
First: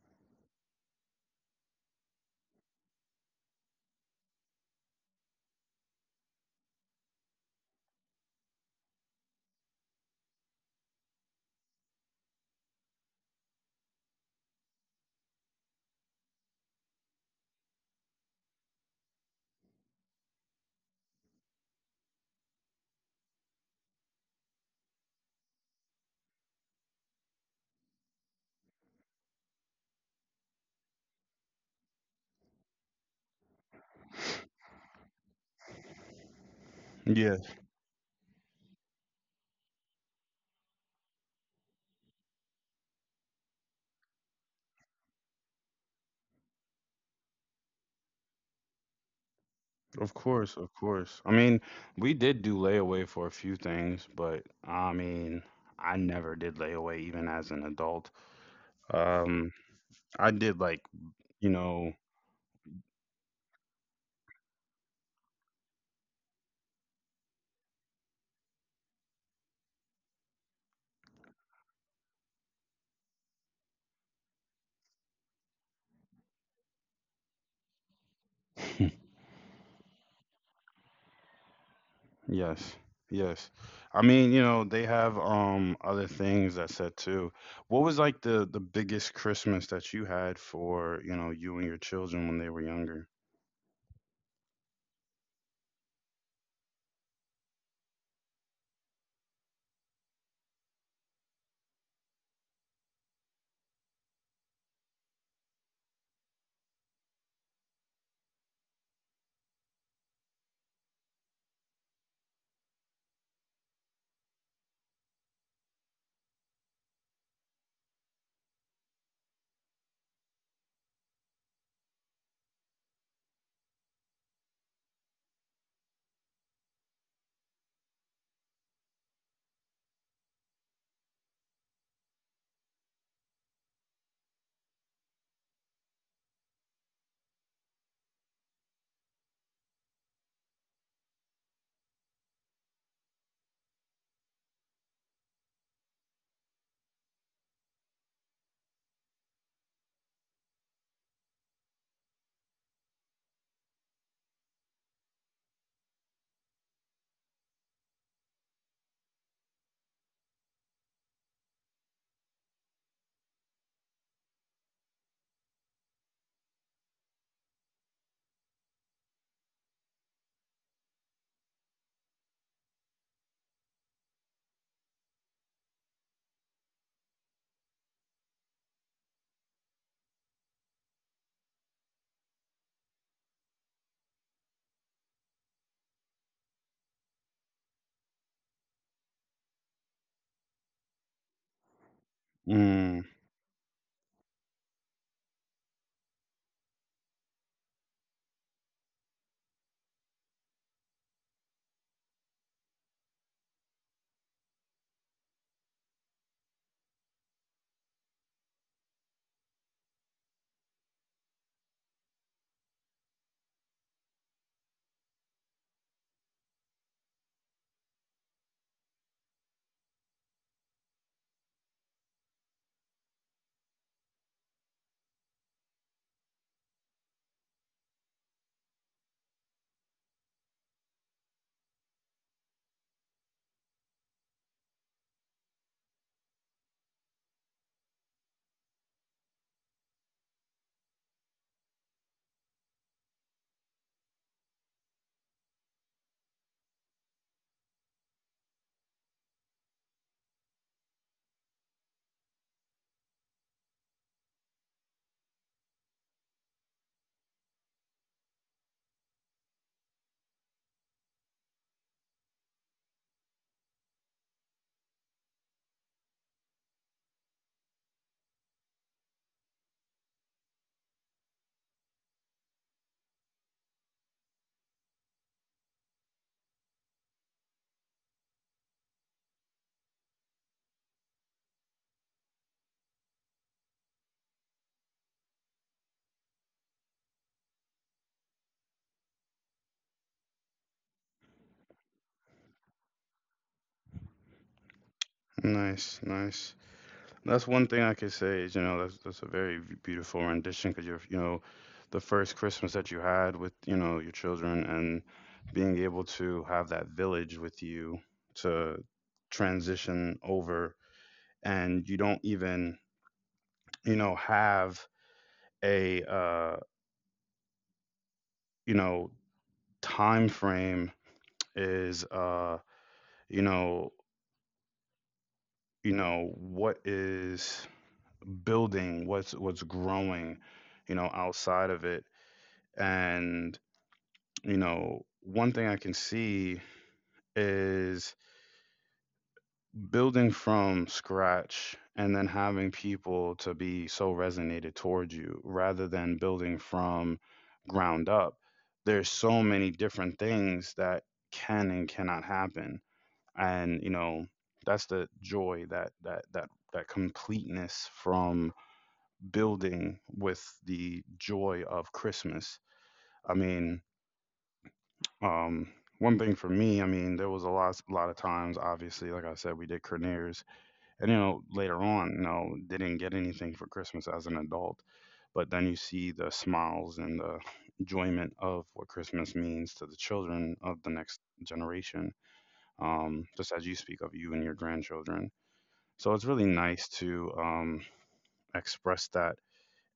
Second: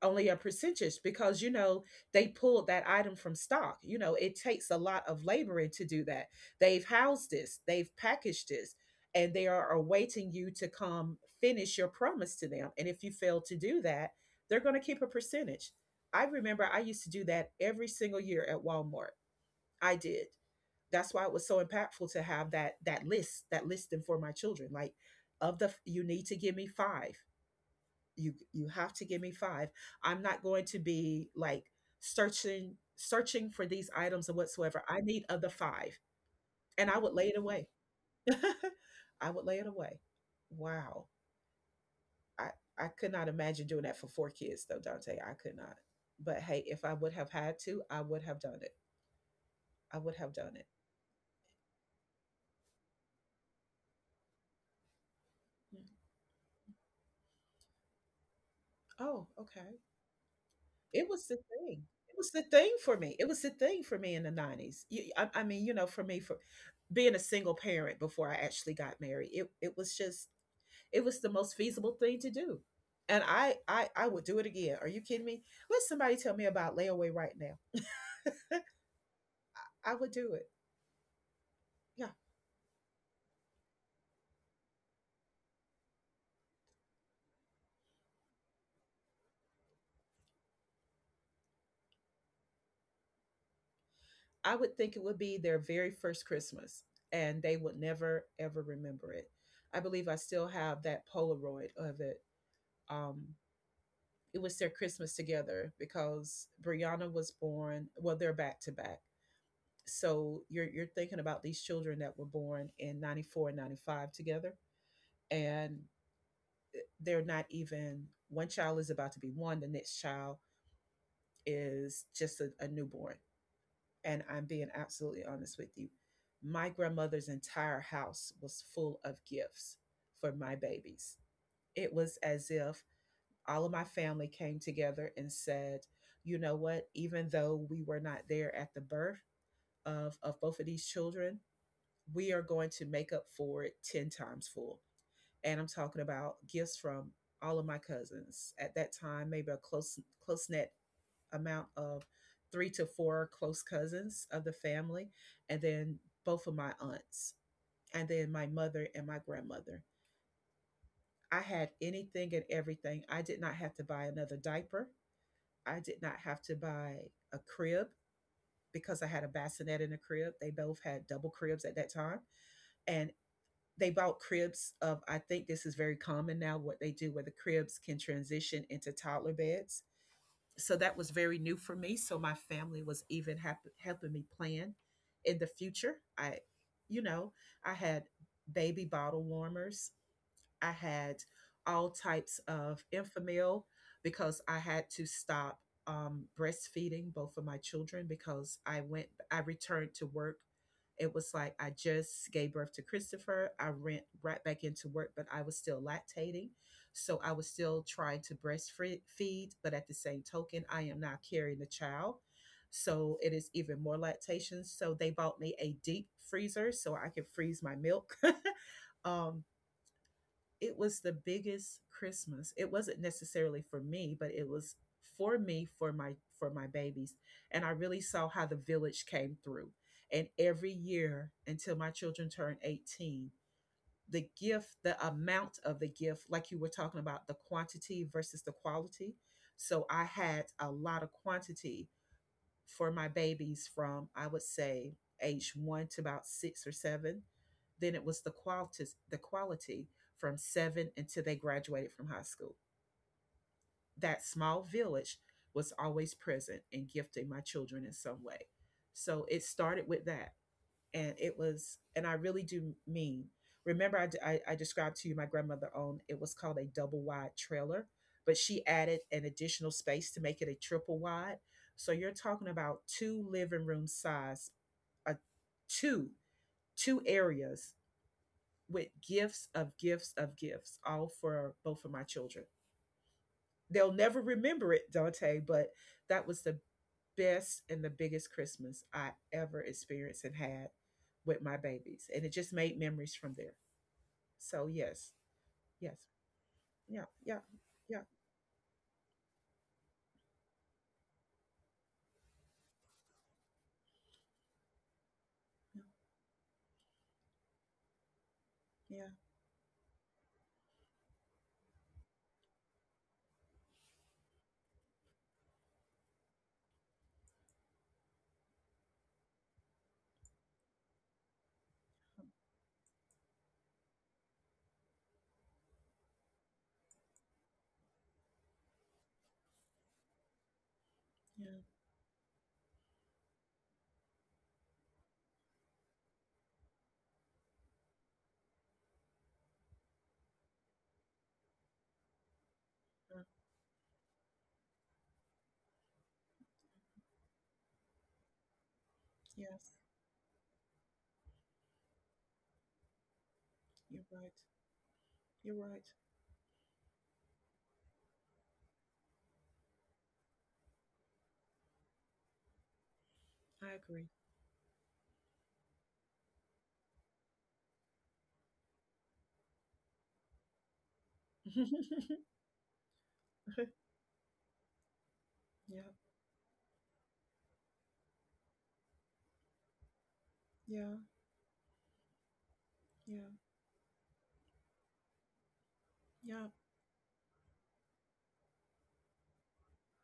Speaker 2: only a percentage because they pulled that item from stock, it takes a lot of laboring to do that. They've housed this, they've packaged this, and they are awaiting you to come finish your promise to them, and if you fail to do that, they're going to keep a percentage. I remember I used to do that every single year at Walmart. I did. That's why it was so impactful to have that listing for my children. Like, of the, you need to give me five. You have to give me five. I'm not going to be like searching for these items or whatsoever. I need of the five, and I would lay it
Speaker 1: yeah.
Speaker 2: away. *laughs* I would lay it away. Wow. I i could not imagine doing that for four kids though, Dante. I could not. But hey, if I would have had to, I would have done it. I would
Speaker 1: Of
Speaker 2: have done
Speaker 1: course,
Speaker 2: it.
Speaker 1: of course. I mean, we did do layaway for a few things, but I mean,
Speaker 2: Yeah.
Speaker 1: I never did layaway even as an adult.
Speaker 2: Oh,
Speaker 1: Um,
Speaker 2: okay.
Speaker 1: I did, like,
Speaker 2: It was the
Speaker 1: you
Speaker 2: thing.
Speaker 1: know.
Speaker 2: It was the thing for me It was the thing for me in the 90s. I mean, for me, for being a single parent before I actually got married, it was just, it was the most feasible thing to do. And I would do it again. Are you kidding me? Let somebody tell me about layaway right now.
Speaker 1: *laughs*
Speaker 2: I would do it. Yeah.
Speaker 1: Yes, yes. I mean, you know, they have other things that said too. What was like the biggest Christmas that you had for, you know, you and your children when they were younger?
Speaker 2: I would think it would be their very first Christmas, and they would never ever remember it. I believe I still have that Polaroid of it. Um it was their Christmas together because Brianna was born, well, they're back to back. So you're thinking about these children that were born in 94 and 95 together, and they're not even, one child is about to be one, the next child is just a newborn. And I'm being absolutely honest with you, my grandmother's entire house was full of gifts for my babies. It was as if all of my family came together and said, you know what, even though we were not there at the birth of both of these children, we are going to make up for it 10 times full. And I'm talking about gifts from all of my cousins. At that time, maybe a close net amount of three to four close cousins of the family, and then both of my aunts, and then my mother and my grandmother. I had anything and everything. I did not have to buy another diaper. I did not have to buy a crib, because I had a bassinet in a crib. They both had double cribs at that time. And they bought cribs of, I think this is very common now, what they do where the cribs can transition into toddler beds. So that was very new for me. So my family was even helping me plan in the future. I, you know I had baby bottle warmers. I had all types of
Speaker 1: Mm,
Speaker 2: infamil because I had to stop breastfeeding both of my children because I returned to work. It was like I just gave birth to Christopher. I went right back into work, but I was still lactating. So I was still trying to breastfeed, but at the same token, I am now carrying the child. So it is even more lactation. So they bought me a deep freezer so I could freeze my milk. *laughs* um, it was the biggest Christmas. It wasn't necessarily for me, but it was for me, for my, for my babies. And I really saw how the village came through. And every year until my children turned 18, the gift, the amount of the gift, like you were talking about the quantity versus the quality. So I had a lot of quantity for my babies from, I would say, age one to about six or seven. Then it was the quality, the quality from seven until they graduated from high school. That small village was always present and gifting my children in some way. So it started with that, and it was, and I really do mean, remember I described to you, my grandmother owned, it was called a double wide trailer, but she added an additional space to make it a triple wide. So you're talking about two living room size, uh, two, two areas with gifts of gifts of gifts, all for both of my children. They'll never remember it, Dante, but that was the best and the biggest Christmas I ever experienced and had with my babies. And it just made memories from there. So, yes, yes,
Speaker 1: nice, nice.
Speaker 2: yeah, yeah,
Speaker 1: That's one thing I
Speaker 2: yeah,
Speaker 1: could say is, you know, that's a very beautiful rendition because you're, you know, the first Christmas that you had with, you know, your children, and being able to have that village with you to
Speaker 2: yeah,
Speaker 1: transition over, and you don't even, you know, have a you know, time frame, is you know, what is building, what's growing, you know,
Speaker 2: yeah, yeah,
Speaker 1: outside of it. And you know, one thing I can see is building from scratch and then having
Speaker 2: yeah,
Speaker 1: people to be so resonated towards you rather than building from ground up. There's so
Speaker 2: yes,
Speaker 1: many different things that can and cannot happen. And,
Speaker 2: you're
Speaker 1: you
Speaker 2: right.
Speaker 1: know, that's the
Speaker 2: You're
Speaker 1: joy,
Speaker 2: right.
Speaker 1: that completeness from building with the joy of Christmas. I
Speaker 2: I
Speaker 1: mean,
Speaker 2: agree.
Speaker 1: Um, one thing for me, I mean, there was a lot of times. Obviously, like I said, we did Craniers, and you know,
Speaker 2: *laughs* Yeah,
Speaker 1: later on, you know, didn't get anything for Christmas as an adult. But then you see the smiles and the enjoyment of what Christmas means to the children of
Speaker 2: yeah,
Speaker 1: the next generation,
Speaker 2: yeah,
Speaker 1: just as you speak of you and your grandchildren. So it's
Speaker 2: yeah,
Speaker 1: really nice to express that,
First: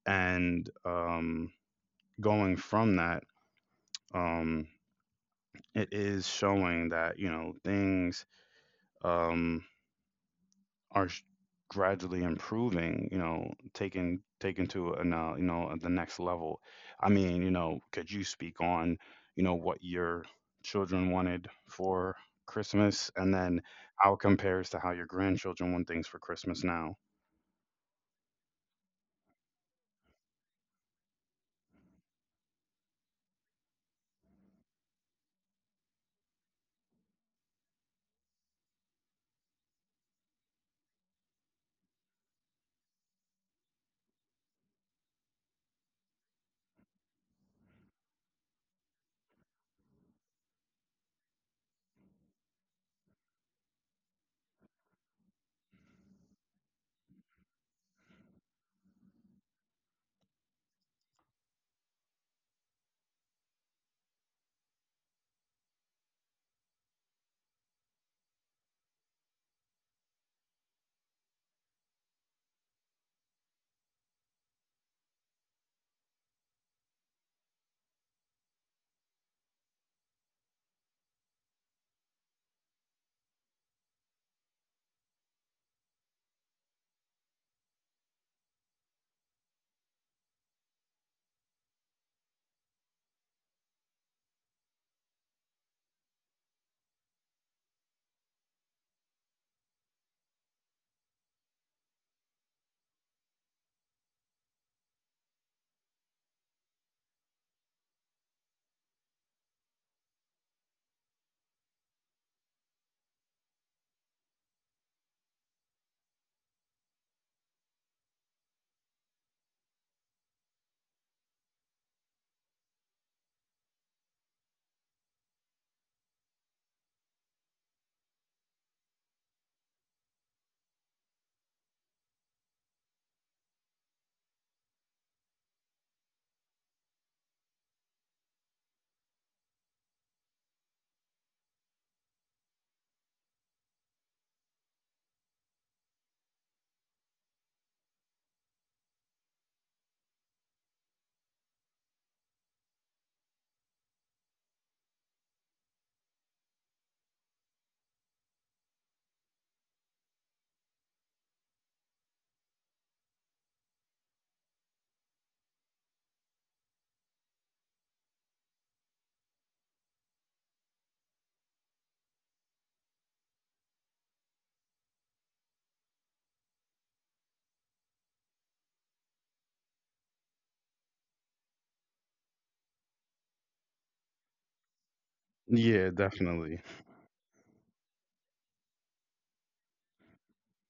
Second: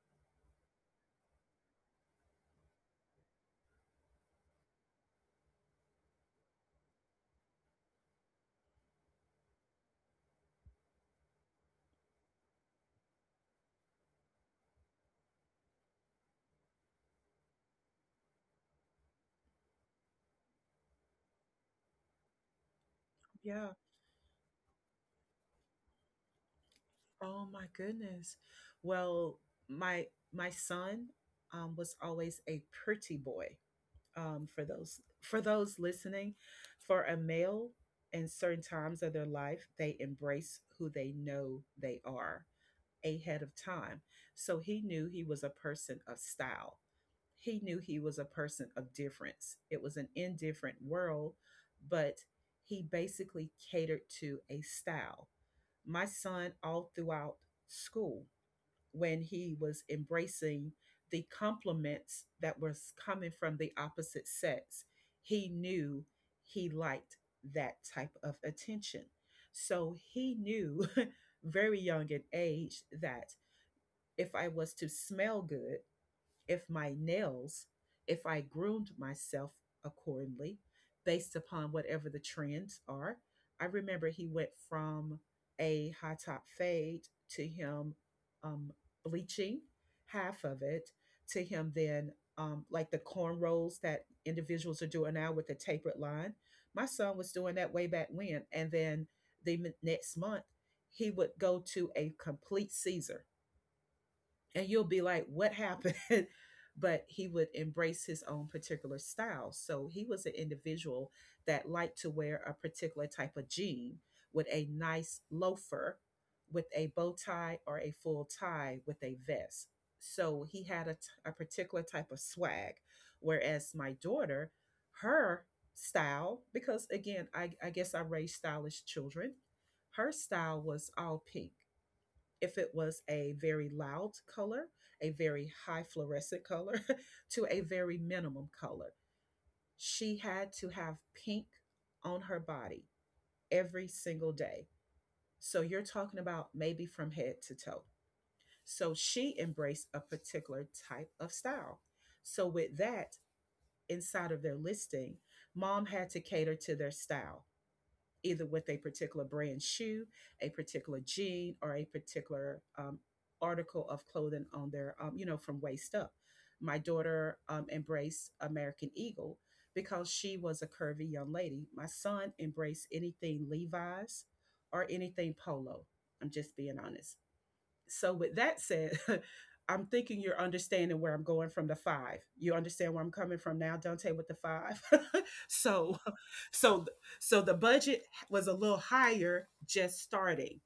Speaker 1: and going from that, um, it is showing that you know things um, are gradually improving. You know, taken to you know, the next level. I mean, you know, could you speak on you know what your children wanted for Christmas, and then
Speaker 2: yeah.
Speaker 1: how it compares to how your grandchildren want things for Christmas now?
Speaker 2: Oh my goodness. Well, my my son was always a pretty boy. For those listening, for a male, in certain times of their life, they embrace who they know they are ahead of time. So he knew he was a person of style. He knew he was a person of difference. It was an indifferent world, but he basically catered to a style. My son all throughout school, when he was embracing the compliments that was coming from the opposite sex, he knew he liked that type of attention. So he knew, *laughs* very young in age, that if I was to smell good, if my nails, if I groomed myself accordingly based upon whatever the trends are. I remember he went from a high top fade to him um, bleaching half of it, to him then like the cornrows that individuals are doing now with the tapered line. My son was doing that way back when. And then the next month, he would go to a complete Caesar and you'll be like, what happened? *laughs* But he would embrace his own particular style. So he was an individual that liked to wear a particular type of jean with a nice loafer, with a bow tie or a full tie with a vest. So he had a particular type of swag. Whereas my daughter, her style, because again I guess I raised stylish children, her style was all pink. If it was a very loud color, a very high fluorescent color, *laughs* to a very minimum color. She had to have pink on her body every single day. So you're talking about maybe from head to toe. So she embraced a particular type of style. So with that, inside of their listing, mom had to cater to their style, either with a particular brand shoe, a particular jean, or a particular article of clothing on their, you know, from waist up. My daughter embraced American Eagle because she was a curvy young lady. My son embraced anything Levi's or anything polo. I'm just being honest. So, with that said, *laughs* I'm thinking you're understanding where I'm going from the five. You understand where I'm coming from now, Dante, with the five. *laughs*
Speaker 1: Yeah,
Speaker 2: So,
Speaker 1: definitely.
Speaker 2: so, so the budget was a little higher just starting.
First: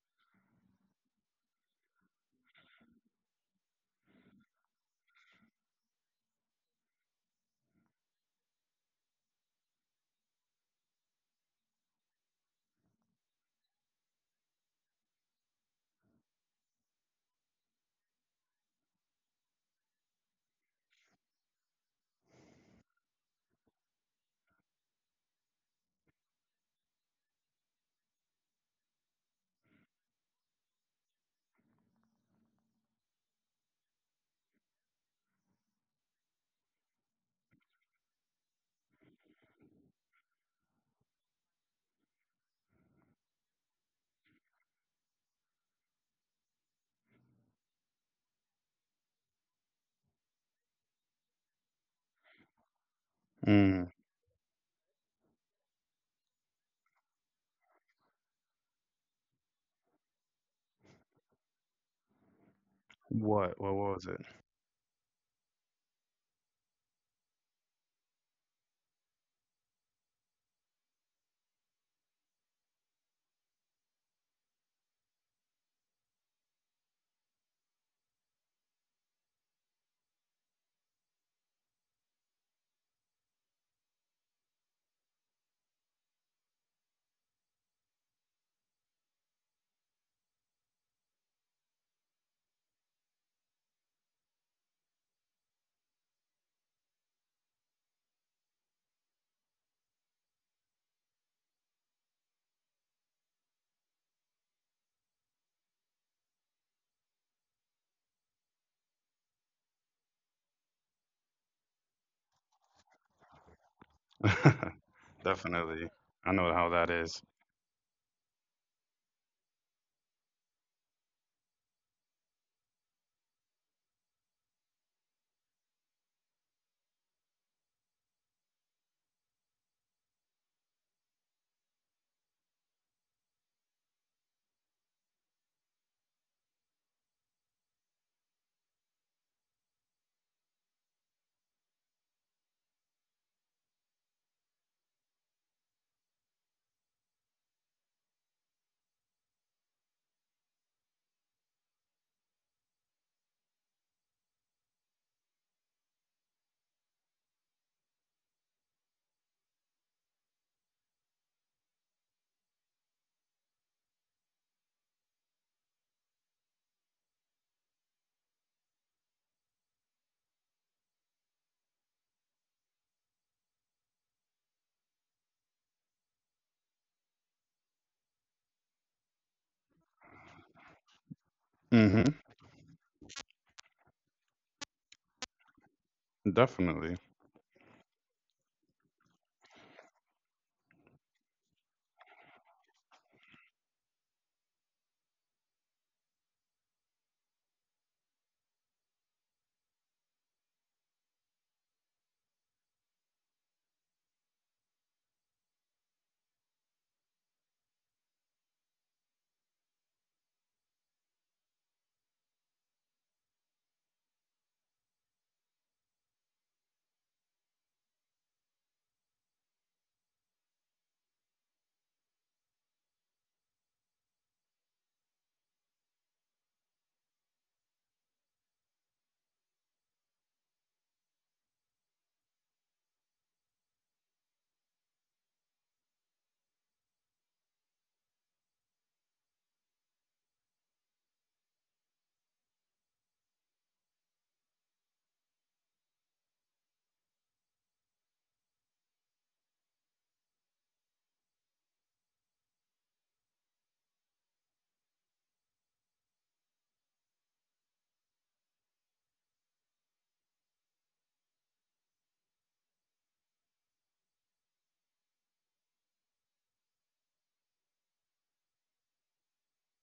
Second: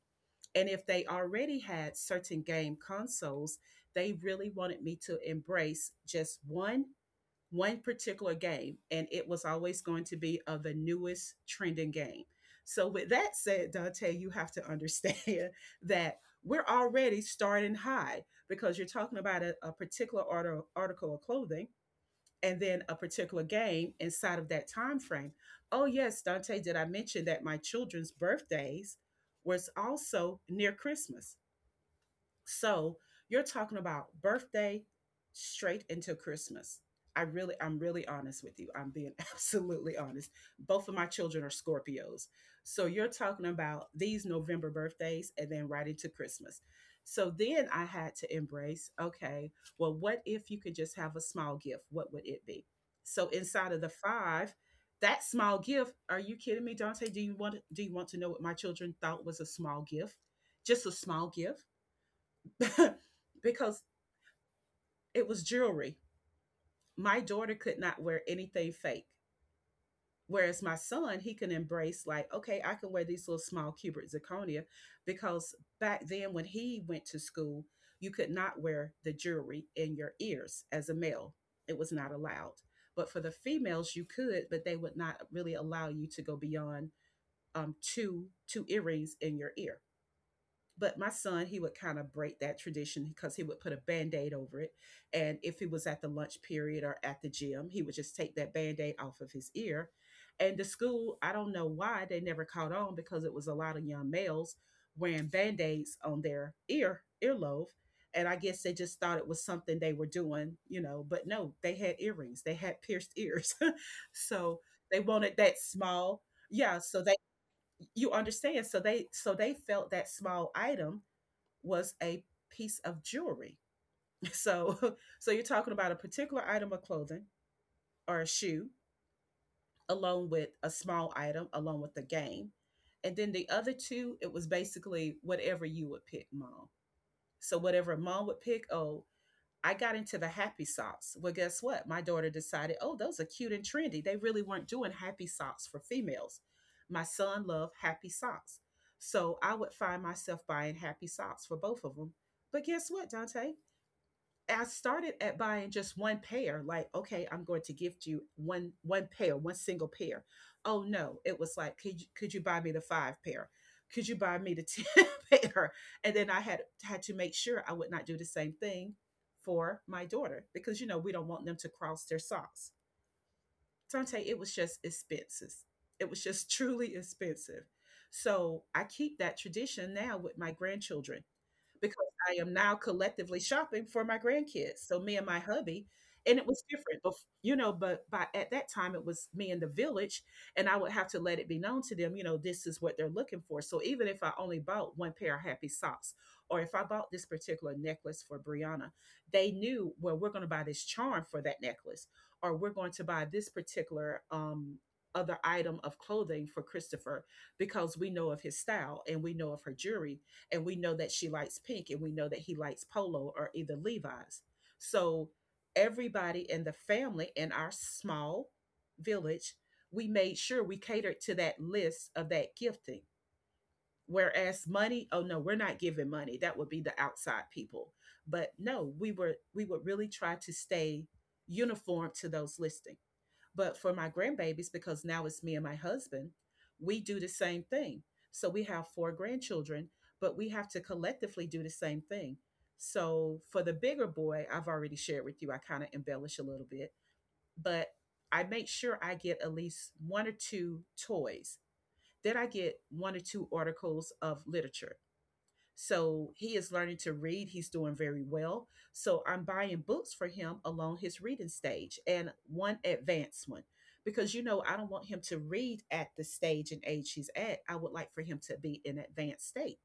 Speaker 2: And if they already had certain game consoles, they really wanted me to embrace just one, one particular game, and it was always going to be of the newest trending game. So, with that said, Dante, you have to understand *laughs* that we're already starting high because you're talking about a particular article of clothing and then a particular game inside of that time frame. Oh, yes, Dante, did I mention that my children's birthdays was also near Christmas? So you're talking about birthday straight into Christmas. I'm really honest with you. I'm being *laughs* absolutely honest. Both of my children are Scorpios. So you're talking about these November birthdays and then right into Christmas. So then I had to embrace, okay, well, what if you could just have a small gift? What would it be? So inside of
Speaker 1: Mm.
Speaker 2: the five, that small gift, are you kidding me, Dante? Do you want to know what my children thought was a small gift? Just a small gift *laughs*
Speaker 1: What? What
Speaker 2: because
Speaker 1: was it?
Speaker 2: it was jewelry. My daughter could not wear anything fake. Whereas my son, he can embrace like, okay, I can wear these little small cubic zirconia because back then when he went to school, you could not wear the jewelry in your ears as a male. It was not allowed. But for the females, you could, but they would not really allow you to go beyond two earrings in your ear. But my son, he would kind of break that tradition because he would put a band-aid over it, and if he was at the lunch period or at the gym, he would just take that band-aid off of his ear. And the school, I don't know why they never caught on, because it was a lot of young males wearing band-aids on their ear earlobe, and I guess they just thought it was something they were doing, but no, they had earrings, they had pierced ears. *laughs* So they
Speaker 1: *laughs*
Speaker 2: wanted that
Speaker 1: Definitely.
Speaker 2: small,
Speaker 1: I know how
Speaker 2: yeah,
Speaker 1: that
Speaker 2: so they,
Speaker 1: is.
Speaker 2: you understand, so they felt that small item was a piece of jewelry. *laughs* So, so, you're talking about a particular item of clothing or a shoe, along with a small item, along with the game, and then the other two, it was basically whatever you would pick, mom. So whatever mom would pick, oh, I got into the happy socks. Well, guess what? My daughter decided, oh, those are cute and trendy. They really weren't doing happy socks for females. My son loved happy socks. So I would find myself buying happy socks for both of them. But guess what, Dante? I started at buying just one pair, like, okay, I'm going to gift you one pair, one single pair. Oh no, it was like, could you buy me the five pair? Could you buy me the *laughs* ten pair? And then I had to make sure I would not do the same thing for my daughter, because you know we don't want them to cross their socks. Tante, it was just expenses. It was just *laughs* truly expensive. So I keep that tradition now with my grandchildren, because
Speaker 1: Mm-hmm.
Speaker 2: I am now collectively shopping for my grandkids. So me and my hubby, and it was
Speaker 1: Definitely.
Speaker 2: different, but you know, but by at that time it was me in the village, and I would have to let it be known to them, you know, this is what they're looking for. So even if I only bought one pair of happy socks, or if I bought this particular necklace for Brianna, they knew, well, we're going to buy this charm for that necklace, or we're going to buy this particular other item of clothing for Christopher, because we know of his style and we know of her jewelry, and we know that she likes pink, and we know that he likes polo or either Levi's. So everybody in the family, in our small village, we made sure we catered to that list of that gifting. Whereas money, oh no, we're not giving money. That would be the outside people. But no, we would really try to stay uniform to those listings. But for my grandbabies, because now it's me and my husband, we do the same thing. So we have four grandchildren, but we have to collectively do the same thing. So for the bigger boy, I've already shared with you, I kind of embellish a little bit, but I make sure I get at least one or two toys. Then I get one or two articles of literature. So he is learning to read. He's doing very well. So I'm buying books for him along his reading stage and one advanced one, because you know I don't want him to read at the stage and age he's at. I would like for him to be in advanced state.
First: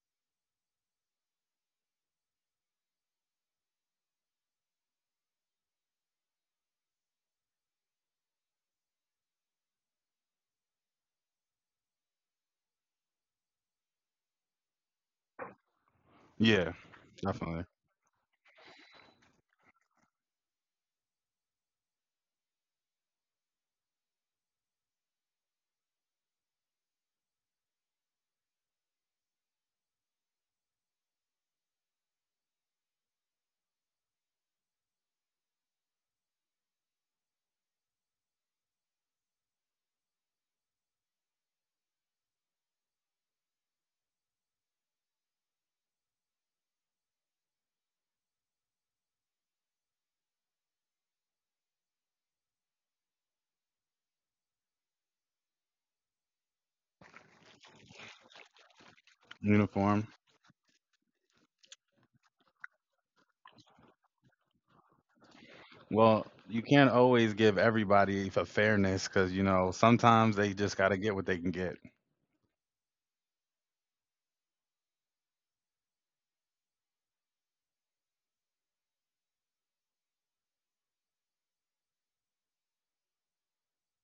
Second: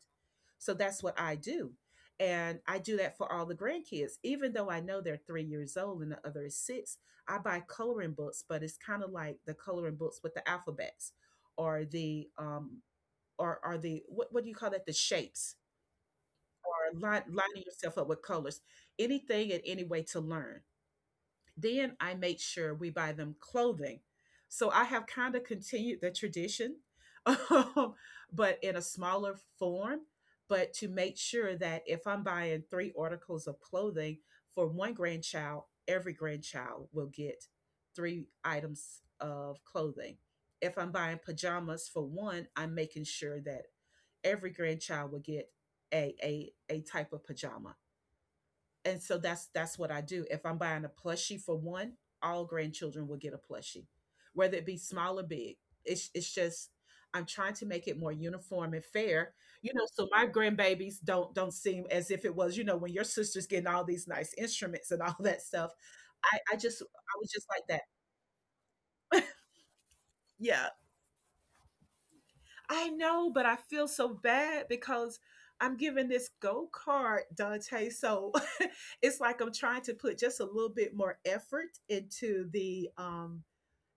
Speaker 2: So that's what I do. And I do that for all the grandkids, even though I know they're 3 years old and the other is six. I buy coloring books, but it's kind of like the coloring books with the alphabets, or the or are the what do you call that? The shapes,
Speaker 1: Yeah,
Speaker 2: or line, lining
Speaker 1: definitely.
Speaker 2: yourself up with colors, anything and any way to learn. Then I make sure we buy them clothing. So I have kind of continued the tradition, *laughs* but in a smaller form. But to make sure that if I'm buying three articles of clothing for one grandchild, every grandchild will get three items of clothing. If I'm buying pajamas for one, I'm making sure that every grandchild will get a type of pajama, and so that's what I do. If I'm buying a plushie for one, all grandchildren will get a plushie, whether it be small or big. It's just, I'm trying to make it more uniform and fair, you know. So
Speaker 1: Uniform.
Speaker 2: my grandbabies don't seem as if it was, you know, when your sister's getting all these nice instruments and all *laughs* that stuff.
Speaker 1: Well,
Speaker 2: I I
Speaker 1: you
Speaker 2: just
Speaker 1: can't
Speaker 2: I was
Speaker 1: always
Speaker 2: just
Speaker 1: give
Speaker 2: like that.
Speaker 1: everybody a fairness because you know sometimes they
Speaker 2: Yeah,
Speaker 1: just got to get what they can get.
Speaker 2: I know, but I feel so bad because I'm giving this go kart, Dante. So *laughs* it's like I'm trying to put just a little bit more effort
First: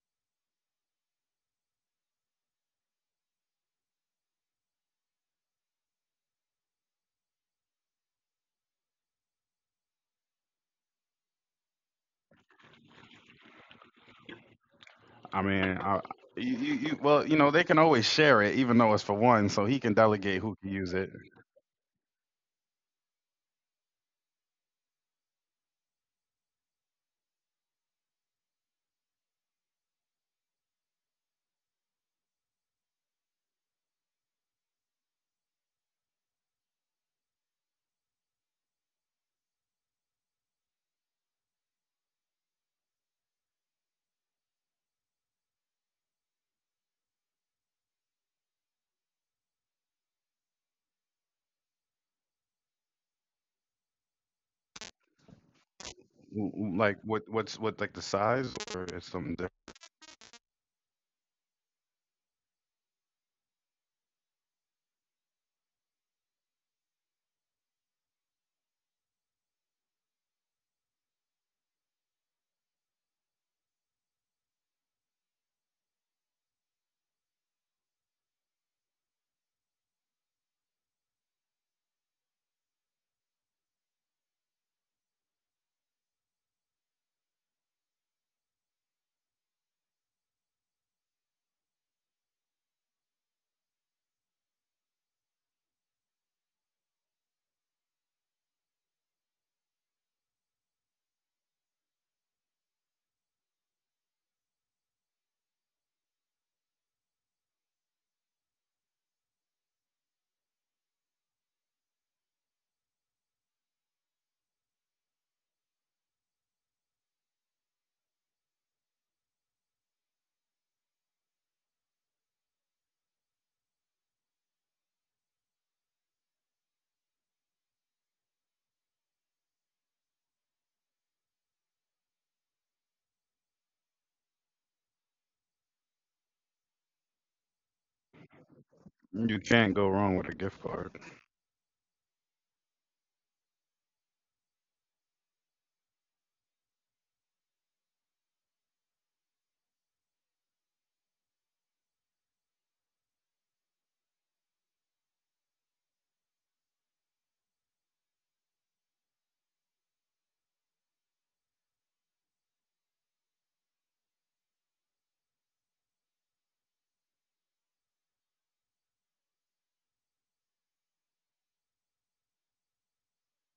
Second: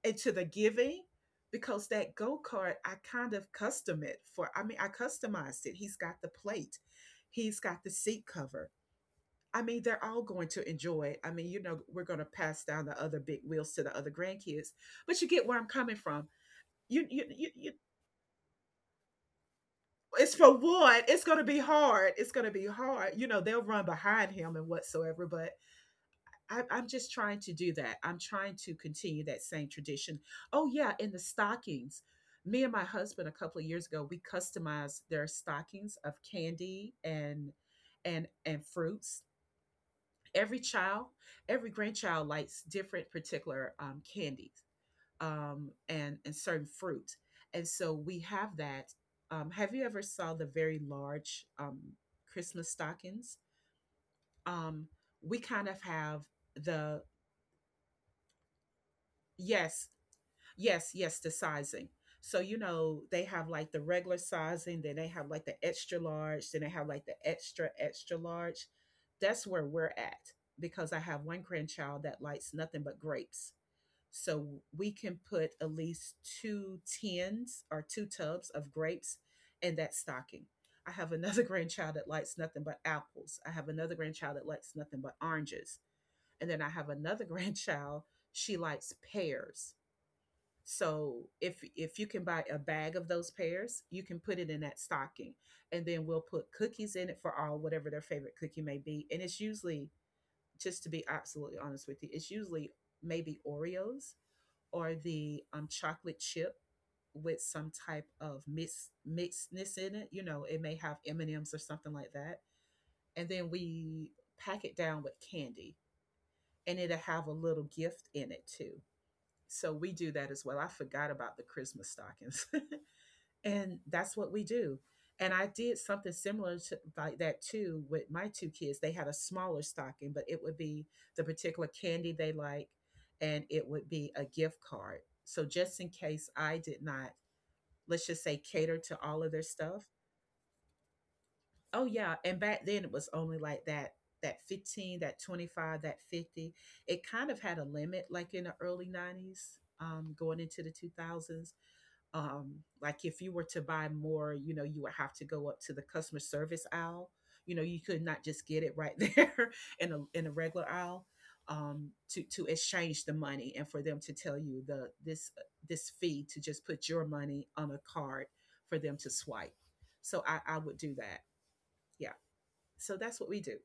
Speaker 2: into the giving, because that go kart I kind of custom it for. I mean, I customized it. He's got the plate, he's got the seat cover. I mean, they're all going to enjoy it. I mean, you know, we're going to pass down the other big wheels to the other grandkids, but you
Speaker 1: I
Speaker 2: get where I'm
Speaker 1: mean,
Speaker 2: coming
Speaker 1: I,
Speaker 2: from.
Speaker 1: you-
Speaker 2: you you
Speaker 1: well, you
Speaker 2: you,
Speaker 1: know they
Speaker 2: you
Speaker 1: can always share it, even though it's for one, so he can
Speaker 2: It's
Speaker 1: delegate
Speaker 2: for
Speaker 1: who can use
Speaker 2: what?
Speaker 1: it.
Speaker 2: It's going to be hard. It's going to be hard. You know, they'll run behind him and whatsoever, but I'm just trying to do that. I'm trying to continue that same tradition. Oh, yeah, in the stockings. Me and my husband a couple of years ago, we customized their stockings of candy and and fruits. Every child, every grandchild likes different particular candies, and certain fruit. And so we have that. Have you ever saw the very large Christmas stockings? Um, we kind of have
Speaker 1: Like
Speaker 2: the,
Speaker 1: what, like the size or it's something different.
Speaker 2: yes, yes, the sizing. So you know they have like the regular sizing, then they have like the extra large, then they have like the extra extra large. That's where we're at, because I have one grandchild that likes nothing but grapes. So we can put at least two tins or two tubs of grapes in that stocking. I have another *laughs* grandchild that likes nothing but apples. I have another grandchild that likes nothing but oranges. And then I have another *laughs* grandchild, she likes pears. So if you can buy a bag of those pears, you can put it in that stocking. And then we'll put cookies in it for all whatever their favorite cookie may be. And it's usually, just to be absolutely honest with you, it's usually maybe Oreos or the chocolate chip with some type of mixedness in it. You know, it may have M and M's or something like that, and then we pack it down with candy, and it'll have a little gift in it too. So we do that as well. I forgot about the Christmas stockings. *laughs* And that's what we do. And I did something similar to like that too with my two kids. They had a smaller stocking, but it would be the particular candy they like, and it would be a gift card, so just in case I did not, let's just say, cater to all of their
Speaker 1: You can't
Speaker 2: stuff.
Speaker 1: go wrong with a gift card.
Speaker 2: Oh yeah, and back then it was only like that, that 15, that 25, that 50. It kind of had a limit, like in the early 90s, going into the 2000s. um like if you were to buy more, you know, you would have to go up to the customer service aisle. You know, you could not just get it right *laughs* there in a regular aisle, to exchange the money, and for them to tell you the this this fee, to just put your money on a card for them to swipe. So I would do that. Yeah, so that's what we do.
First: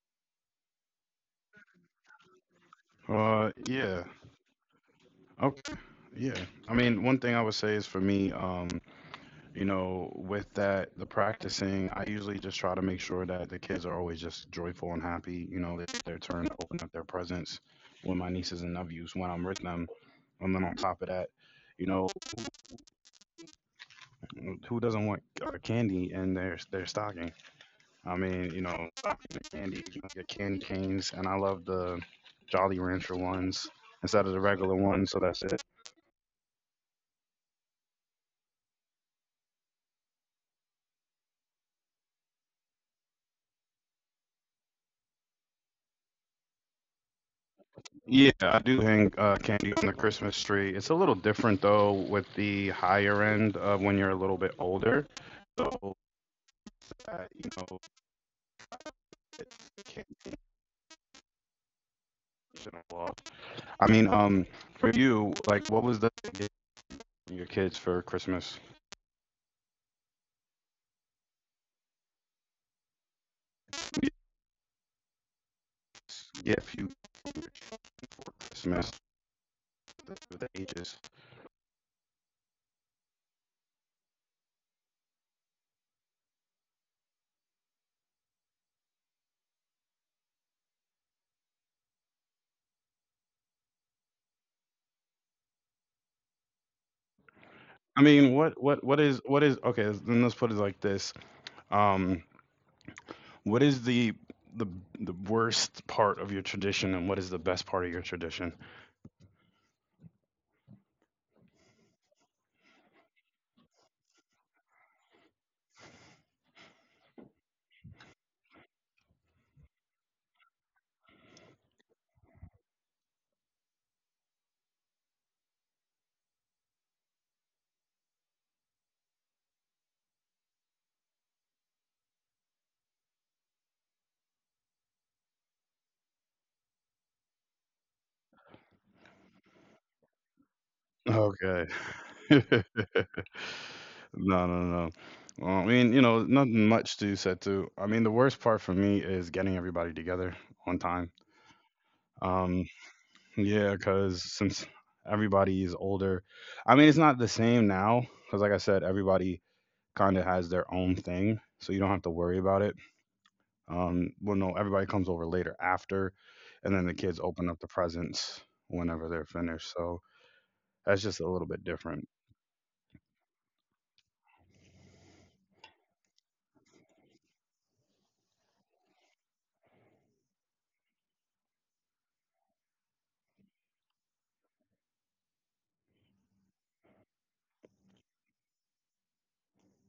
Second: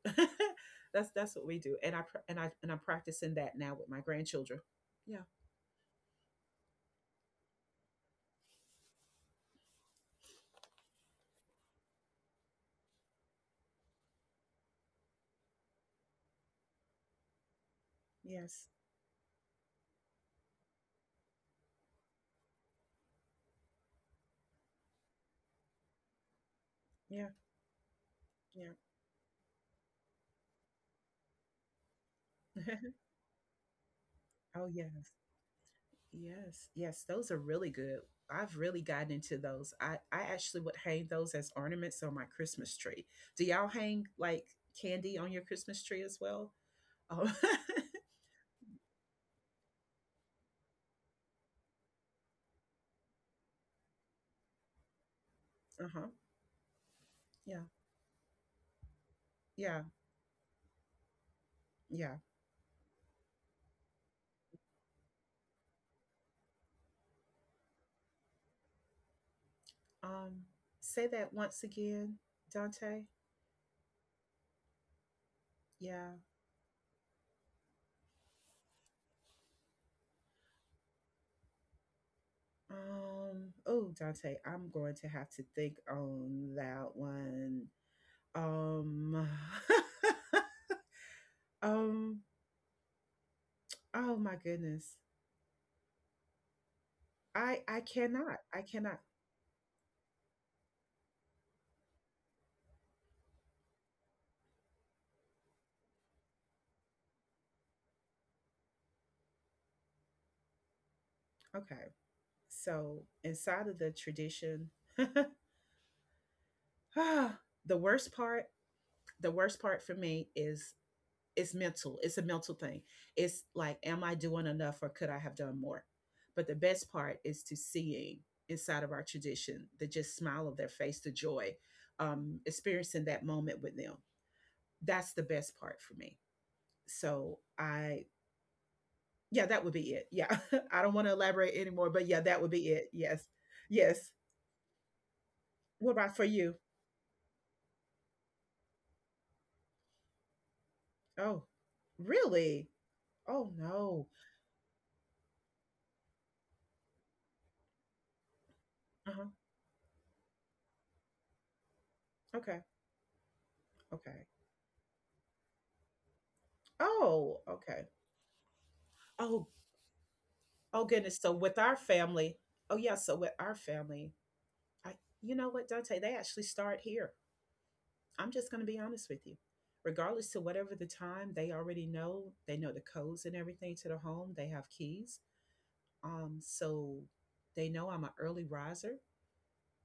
Speaker 2: *laughs* That's what we do, and I pra- and I and I'm practicing that now with my
Speaker 1: Yeah,
Speaker 2: grandchildren. Yeah.
Speaker 1: okay, yeah. I mean, one thing I would say is for me, you know, with that, the practicing, I usually just try to make sure that the kids are always just joyful and happy. You know, it's their turn to open up their presents with my nieces
Speaker 2: Yes.
Speaker 1: and nephews when I'm with them. And then on top of that, you know, who doesn't want candy in their
Speaker 2: Yeah.
Speaker 1: stocking? I mean, you
Speaker 2: Yeah.
Speaker 1: know, stocking the candy, you know, get candy canes, and I love the Jolly
Speaker 2: *laughs*
Speaker 1: Rancher ones instead of the
Speaker 2: Oh
Speaker 1: regular ones.
Speaker 2: yes.
Speaker 1: So that's it.
Speaker 2: Yes, yes, those are really good. I've really gotten into those. I actually would hang those as ornaments on my Christmas tree. Do y'all hang like candy on your Christmas tree as well? Oh, *laughs*
Speaker 1: Yeah, I do hang candy on the Christmas tree. It's a little different though with the higher end, when you're a little bit older. So
Speaker 2: uh-huh.
Speaker 1: you
Speaker 2: Yeah,
Speaker 1: know, it's
Speaker 2: yeah,
Speaker 1: candy
Speaker 2: yeah.
Speaker 1: and all off. I mean, for you, like, what was the gift your kids for Christmas?
Speaker 2: Um, Say that once again, Dante.
Speaker 1: Gift you
Speaker 2: Yeah.
Speaker 1: gave your children for Christmas, for the ages.
Speaker 2: Oh, Dante, I'm going to have to think on that one. Um, *laughs* um, oh my goodness. I
Speaker 1: I mean,
Speaker 2: cannot. I cannot.
Speaker 1: what is okay? Then let's put it like this. Um, what is the the worst part of your tradition, and what is the best part of your tradition?
Speaker 2: Okay. So inside of the tradition, *laughs* the worst part, the worst part for me is it's mental. It's a mental thing. It's like, am I doing enough or could I have done more? But the best part is to seeing inside of our tradition the just smile of their face, the joy, experiencing that moment with them. That's the best part for me. So I, yeah, that would be it. Yeah. *laughs* I don't want to elaborate
Speaker 1: Okay.
Speaker 2: anymore, but yeah, that would be it.
Speaker 1: *laughs*
Speaker 2: Yes. Yes.
Speaker 1: No, no, no. Well, I mean,
Speaker 2: What
Speaker 1: you
Speaker 2: about
Speaker 1: know,
Speaker 2: for you?
Speaker 1: nothing much to said to. I mean, the worst part for me is getting everybody together on time.
Speaker 2: Oh,
Speaker 1: Um,
Speaker 2: really? Oh
Speaker 1: yeah,
Speaker 2: no.
Speaker 1: because since everybody is older, I mean, it's not the same now. Because, like I said,
Speaker 2: Uh-huh.
Speaker 1: everybody kind of has their own thing, so you don't have to worry about
Speaker 2: Okay.
Speaker 1: it.
Speaker 2: Okay.
Speaker 1: Well, no, everybody comes over later after, and then the kids
Speaker 2: Oh,
Speaker 1: open up the
Speaker 2: okay.
Speaker 1: presents whenever they're
Speaker 2: Oh,
Speaker 1: finished. So
Speaker 2: oh
Speaker 1: that's just
Speaker 2: goodness.
Speaker 1: a
Speaker 2: So
Speaker 1: little
Speaker 2: with
Speaker 1: bit
Speaker 2: our
Speaker 1: different.
Speaker 2: family, oh yeah, so with our family, I, you know what, Dante, they actually start here. I'm just gonna be honest with you. Regardless to whatever the time, they already know, they know the codes and everything to the home. They have keys. So they know I'm an early riser.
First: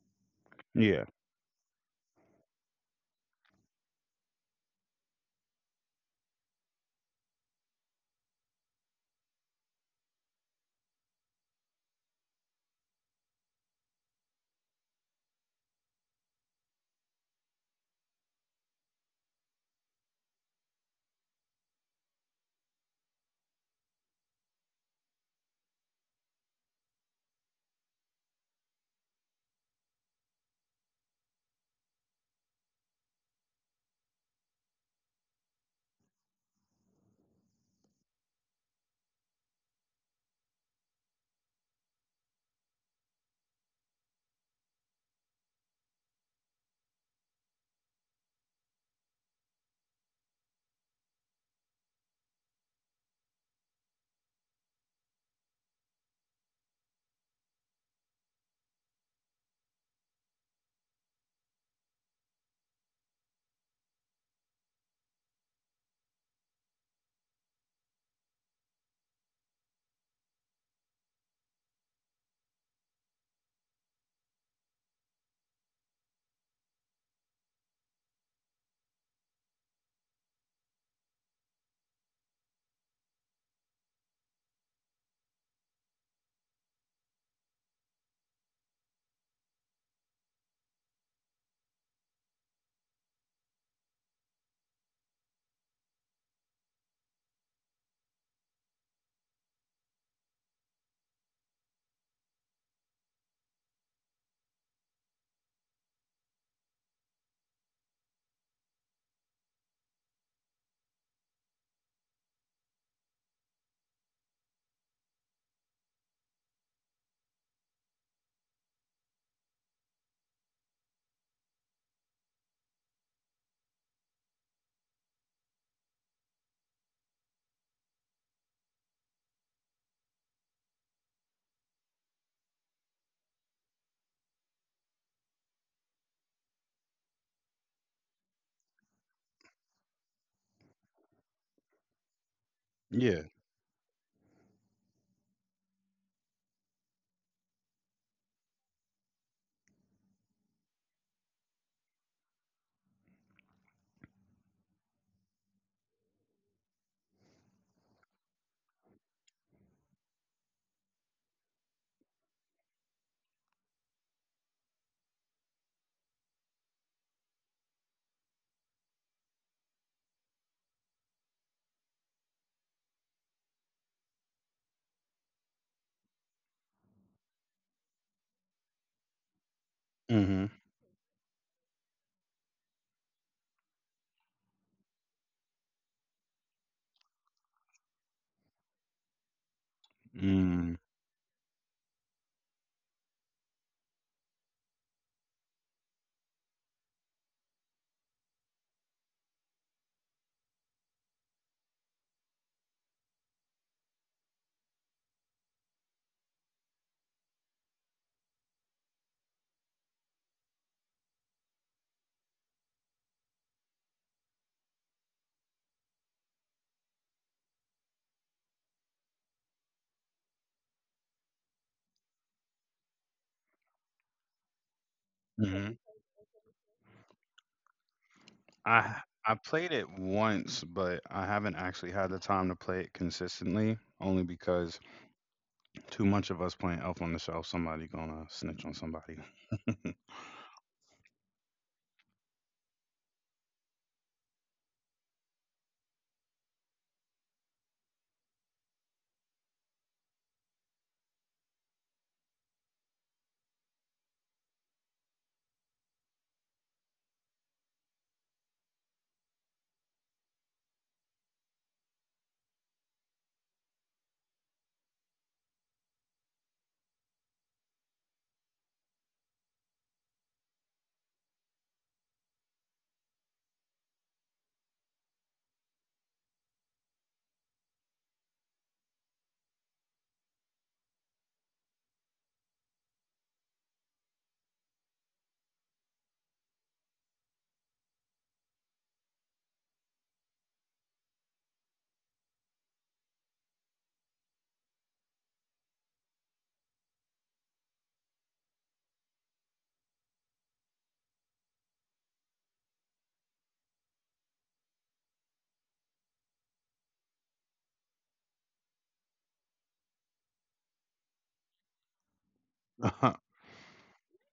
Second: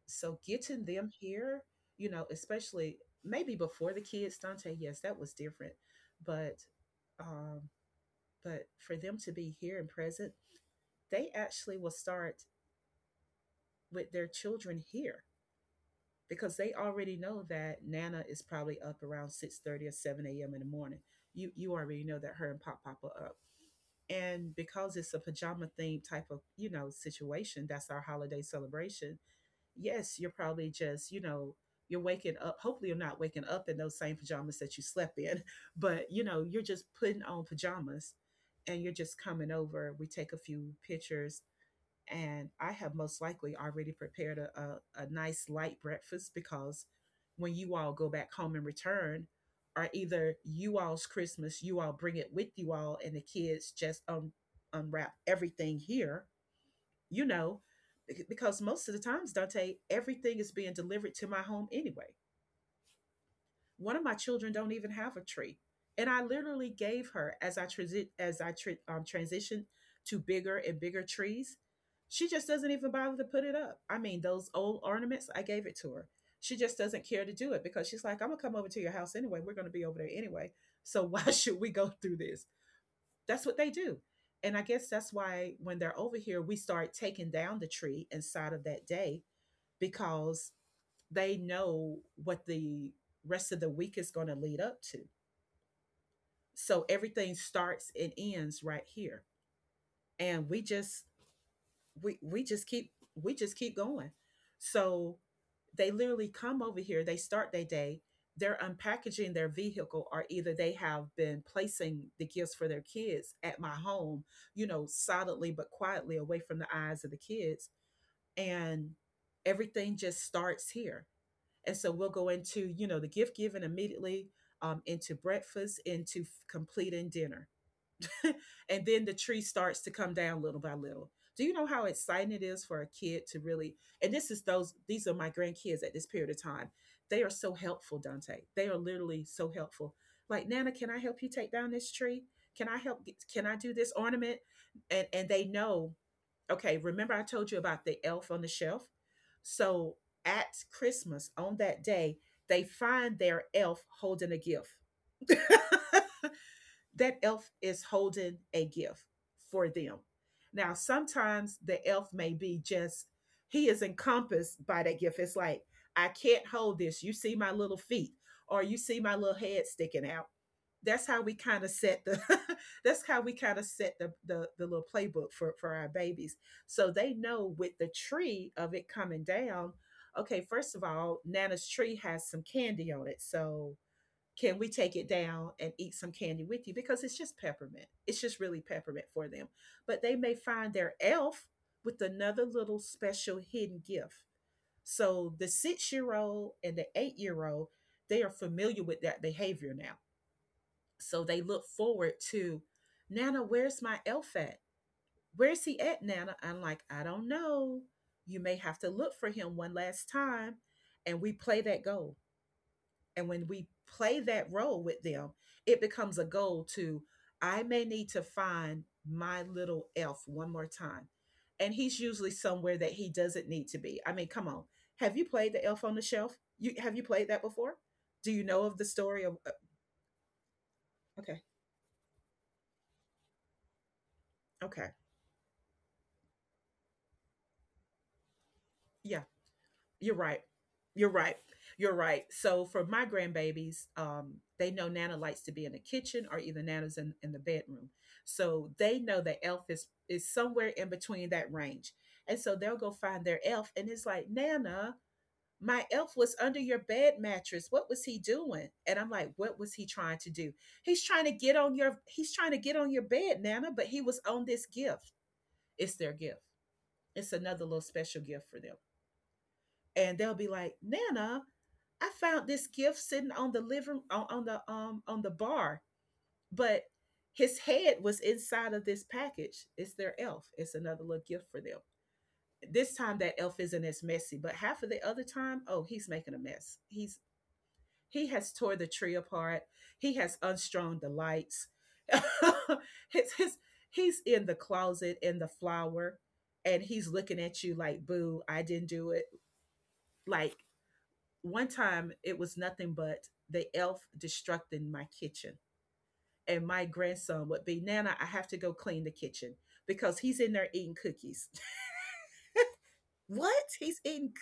Speaker 2: So getting
Speaker 1: Yeah,
Speaker 2: them here, you know, especially maybe before the kids, Dante, yes, that was different. But um, but for them to be here and present, they actually will start with their children here because they already know that Nana is probably up around 6:30 or 7 a.m. in the morning. You already know that her and Pop Pop are up. And because it's a pajama theme type of, you know, situation, that's our holiday celebration, yes, you're probably just, you know, you're waking up. Hopefully, you're not waking up in those same pajamas that you slept in, *laughs* but you know, you're just putting on pajamas and you're just coming over. We take a few pictures, and I have most likely already prepared a nice light breakfast because when you all go back home and return, or either you all's Christmas, you all bring it with you all, and the kids just unwrap everything here, you know, because most of the times, Dante, everything is being delivered to my home anyway. One of my children don't even have a tree, and I literally gave her as I transi- as I tra- transitioned to bigger and bigger trees. She just doesn't even bother to put it up. I mean, those old ornaments, I gave it to her. She just doesn't care to do it because she's like, I'm gonna come over to your house anyway. We're gonna be over there anyway. So why *laughs* should we go through this? That's what they do. And I guess that's why when they're over here, we start taking down the tree inside of that day because they know what the rest of the week is going to lead up to. So everything starts and ends right here. And we just we just keep we just keep going, so they literally come over here, they start their day, they're unpackaging their vehicle or either they have been placing the gifts for their kids at my home, you know, silently but quietly away from the eyes of the kids, and everything just starts here. And so we'll go into, you know, the gift giving immediately, into breakfast, into completing dinner. *laughs* And then the tree starts to come down little by little. Do you know how exciting it is for a kid to really? And this is these are my grandkids at this period of time. They are so helpful, Dante. They are literally so helpful. Like, Nana, can I help you take down this tree? Can I help?
Speaker 1: yeah.
Speaker 2: Can I do this ornament? And they know. Okay, remember I told you about the elf on the shelf. So at Christmas on that day, they find their elf holding a gift. *laughs* That elf is holding a gift for them. Now, sometimes the elf may be just, he is encompassed by that gift. It's like, I can't hold this. You see my little feet, or you see my little head sticking out. That's how we kind of set the *laughs* that's how we kind of set the, the little playbook for our babies. So they know with the tree of it coming down,
Speaker 1: Mhm.
Speaker 2: okay, first of all, Nana's tree has some candy on it. So can we take it down and eat some candy with you, because it's just peppermint, it's just really peppermint for them, but they may
Speaker 1: Mm.
Speaker 2: find their elf with another little special hidden gift. So the 6 year old and the 8 year old, they are familiar with that behavior now, so they look forward to, Nana, where's my elf at? Where's he at, Nana? I'm like, I don't know, you may have to look for him one last time. And we play that goal, and when we play that role with them, it becomes a goal to, I may need to find my little elf one more time. And he's usually somewhere that he doesn't need to be. I mean, come on. Have you played the
Speaker 1: Mhm.
Speaker 2: elf on the shelf? You have you played that before? Do you know of the
Speaker 1: I
Speaker 2: story
Speaker 1: I
Speaker 2: of
Speaker 1: played it once, but I
Speaker 2: okay.
Speaker 1: haven't actually had the time to play it consistently. Only because
Speaker 2: Okay.
Speaker 1: too much of us playing Elf on the Shelf, somebody gonna snitch on somebody.
Speaker 2: Yeah. You're right. You're right. You're right. So for my grandbabies, they know Nana likes to be in the kitchen or either Nana's in the bedroom. So they know that Elf is somewhere in between that range. And so they'll go find their elf and it's like, Nana, my elf was under your bed mattress. What was he doing? And I'm like, what was he trying to do? He's trying to get on your bed, Nana, but he was on this gift. It's their gift. It's another little special gift for them. And they'll be like, Nana, I found this gift sitting on on the bar, but his head was inside of this package. It's their elf. It's another little gift for them. This time that elf isn't as messy, but half of the other time, oh, he's making a mess. He has tore the tree apart. He has unstrung the lights. *laughs* his, his, he's in the closet in the flower and he's looking at you like, boo, I didn't do it. Like one time it was nothing but the elf destructing my kitchen. And my grandson would be, Nana, I have to go clean the kitchen because he's in there eating cookies. *laughs*
Speaker 1: *laughs*
Speaker 2: What?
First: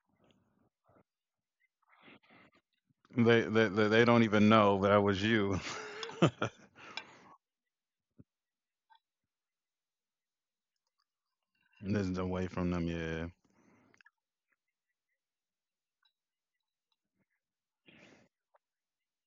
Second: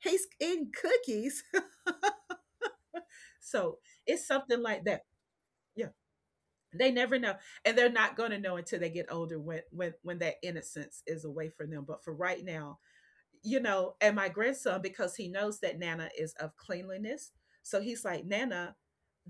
Speaker 2: He's eating cookies. *laughs*
Speaker 1: They, they
Speaker 2: So
Speaker 1: they they don't
Speaker 2: it's
Speaker 1: even
Speaker 2: something
Speaker 1: know
Speaker 2: like that.
Speaker 1: that was you.
Speaker 2: Yeah.
Speaker 1: *laughs*
Speaker 2: They never know. And they're not gonna know until they get older when when that innocence is away from them. But
Speaker 1: This
Speaker 2: for
Speaker 1: is
Speaker 2: right
Speaker 1: away from
Speaker 2: now,
Speaker 1: them. Yeah.
Speaker 2: you know, and my grandson, because he knows that Nana is of cleanliness. So he's like, Nana,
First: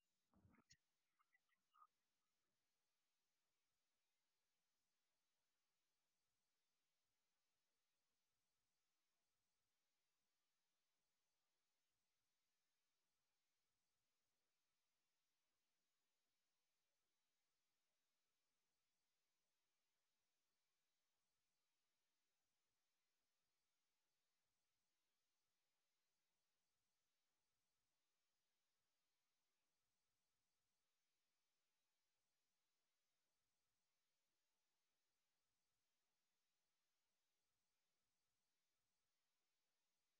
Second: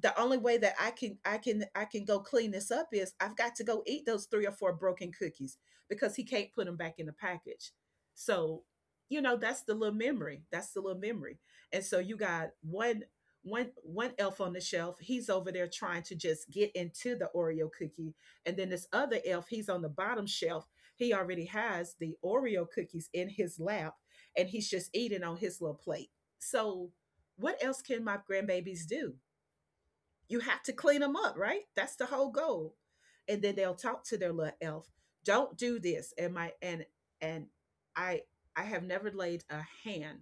Speaker 2: the only way that I can go clean this up is I've got to go eat those three or four broken cookies because he can't put them back in the package. So, you know, that's the little memory. That's the little memory. And so you got one one elf on the shelf, he's over there trying to just get into the Oreo cookie. And then this other elf, he's on the bottom shelf, he already has the Oreo cookies in his lap and he's just eating on his little plate. So, what else can my grandbabies do? You have to clean them up, right? That's the whole goal. And then they'll talk to their little elf. Don't do this. And my and I I have never laid a hand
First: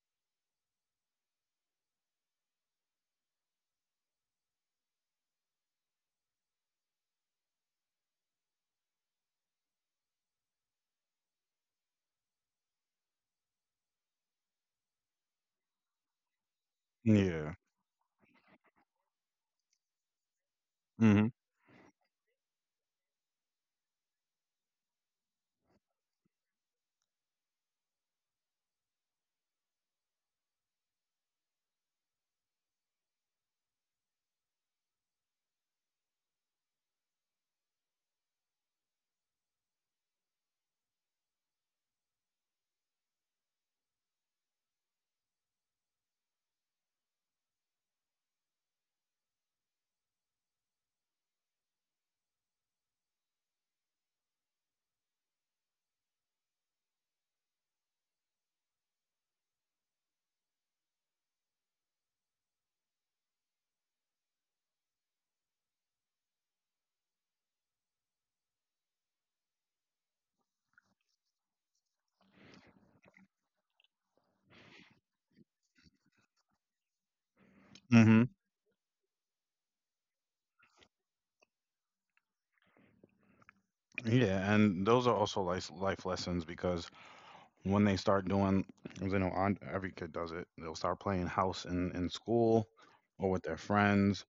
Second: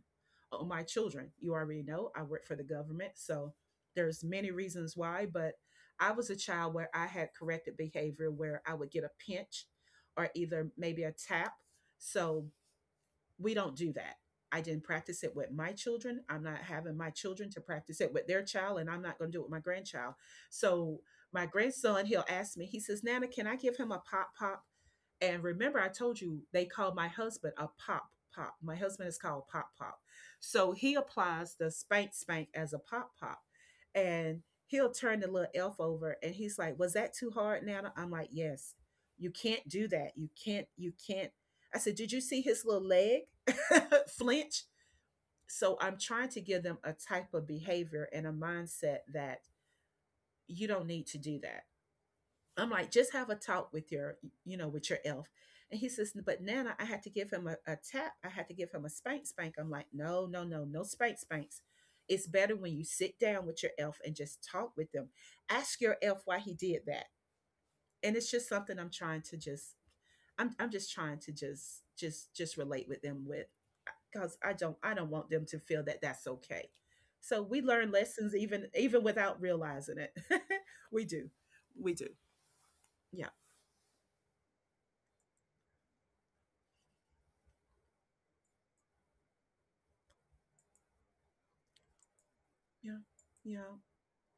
Speaker 2: on my children. You already know I work for the government, so there's many reasons why, but I was a child where I had corrected behavior where I would get a pinch or either maybe a tap. So we don't do that. I didn't practice it with my children. I'm not having my children
Speaker 1: Yeah.
Speaker 2: to practice it with their child, and I'm not going to do it with my grandchild. So my grandson, he'll ask me, he says, Nana, can I give him a pop pop? And remember, I told you they call my husband a pop pop. My husband is called pop pop. So he applies the spank spank as a pop pop. And he'll turn the little elf over and he's like, Was that too hard, Nana? I'm like, Yes. You can't do that. You can't I said, Did you see his little leg *laughs* flinch? So I'm trying to give them a type of behavior and a mindset that you don't need to do that. I'm like, just have a talk with your, you know, with your elf. And he says, but Nana, I had to give him a tap. I had to give him a spank spank. I'm like, no, no, no, no spank spanks. It's better when you sit down with your elf and just talk with them. Ask your elf why he did that and it's just something I'm trying to just I'm just trying to just relate with them with because I don't want them to feel that that's okay. So we learn lessons
Speaker 1: Mhm.
Speaker 2: even without realizing it. *laughs* we do, we do. Yeah,
Speaker 1: Yeah, and those are also life lessons because when they start doing, because I know on, every kid does it, they'll start playing house in school
Speaker 2: yeah,
Speaker 1: or with their
Speaker 2: yeah,
Speaker 1: friends,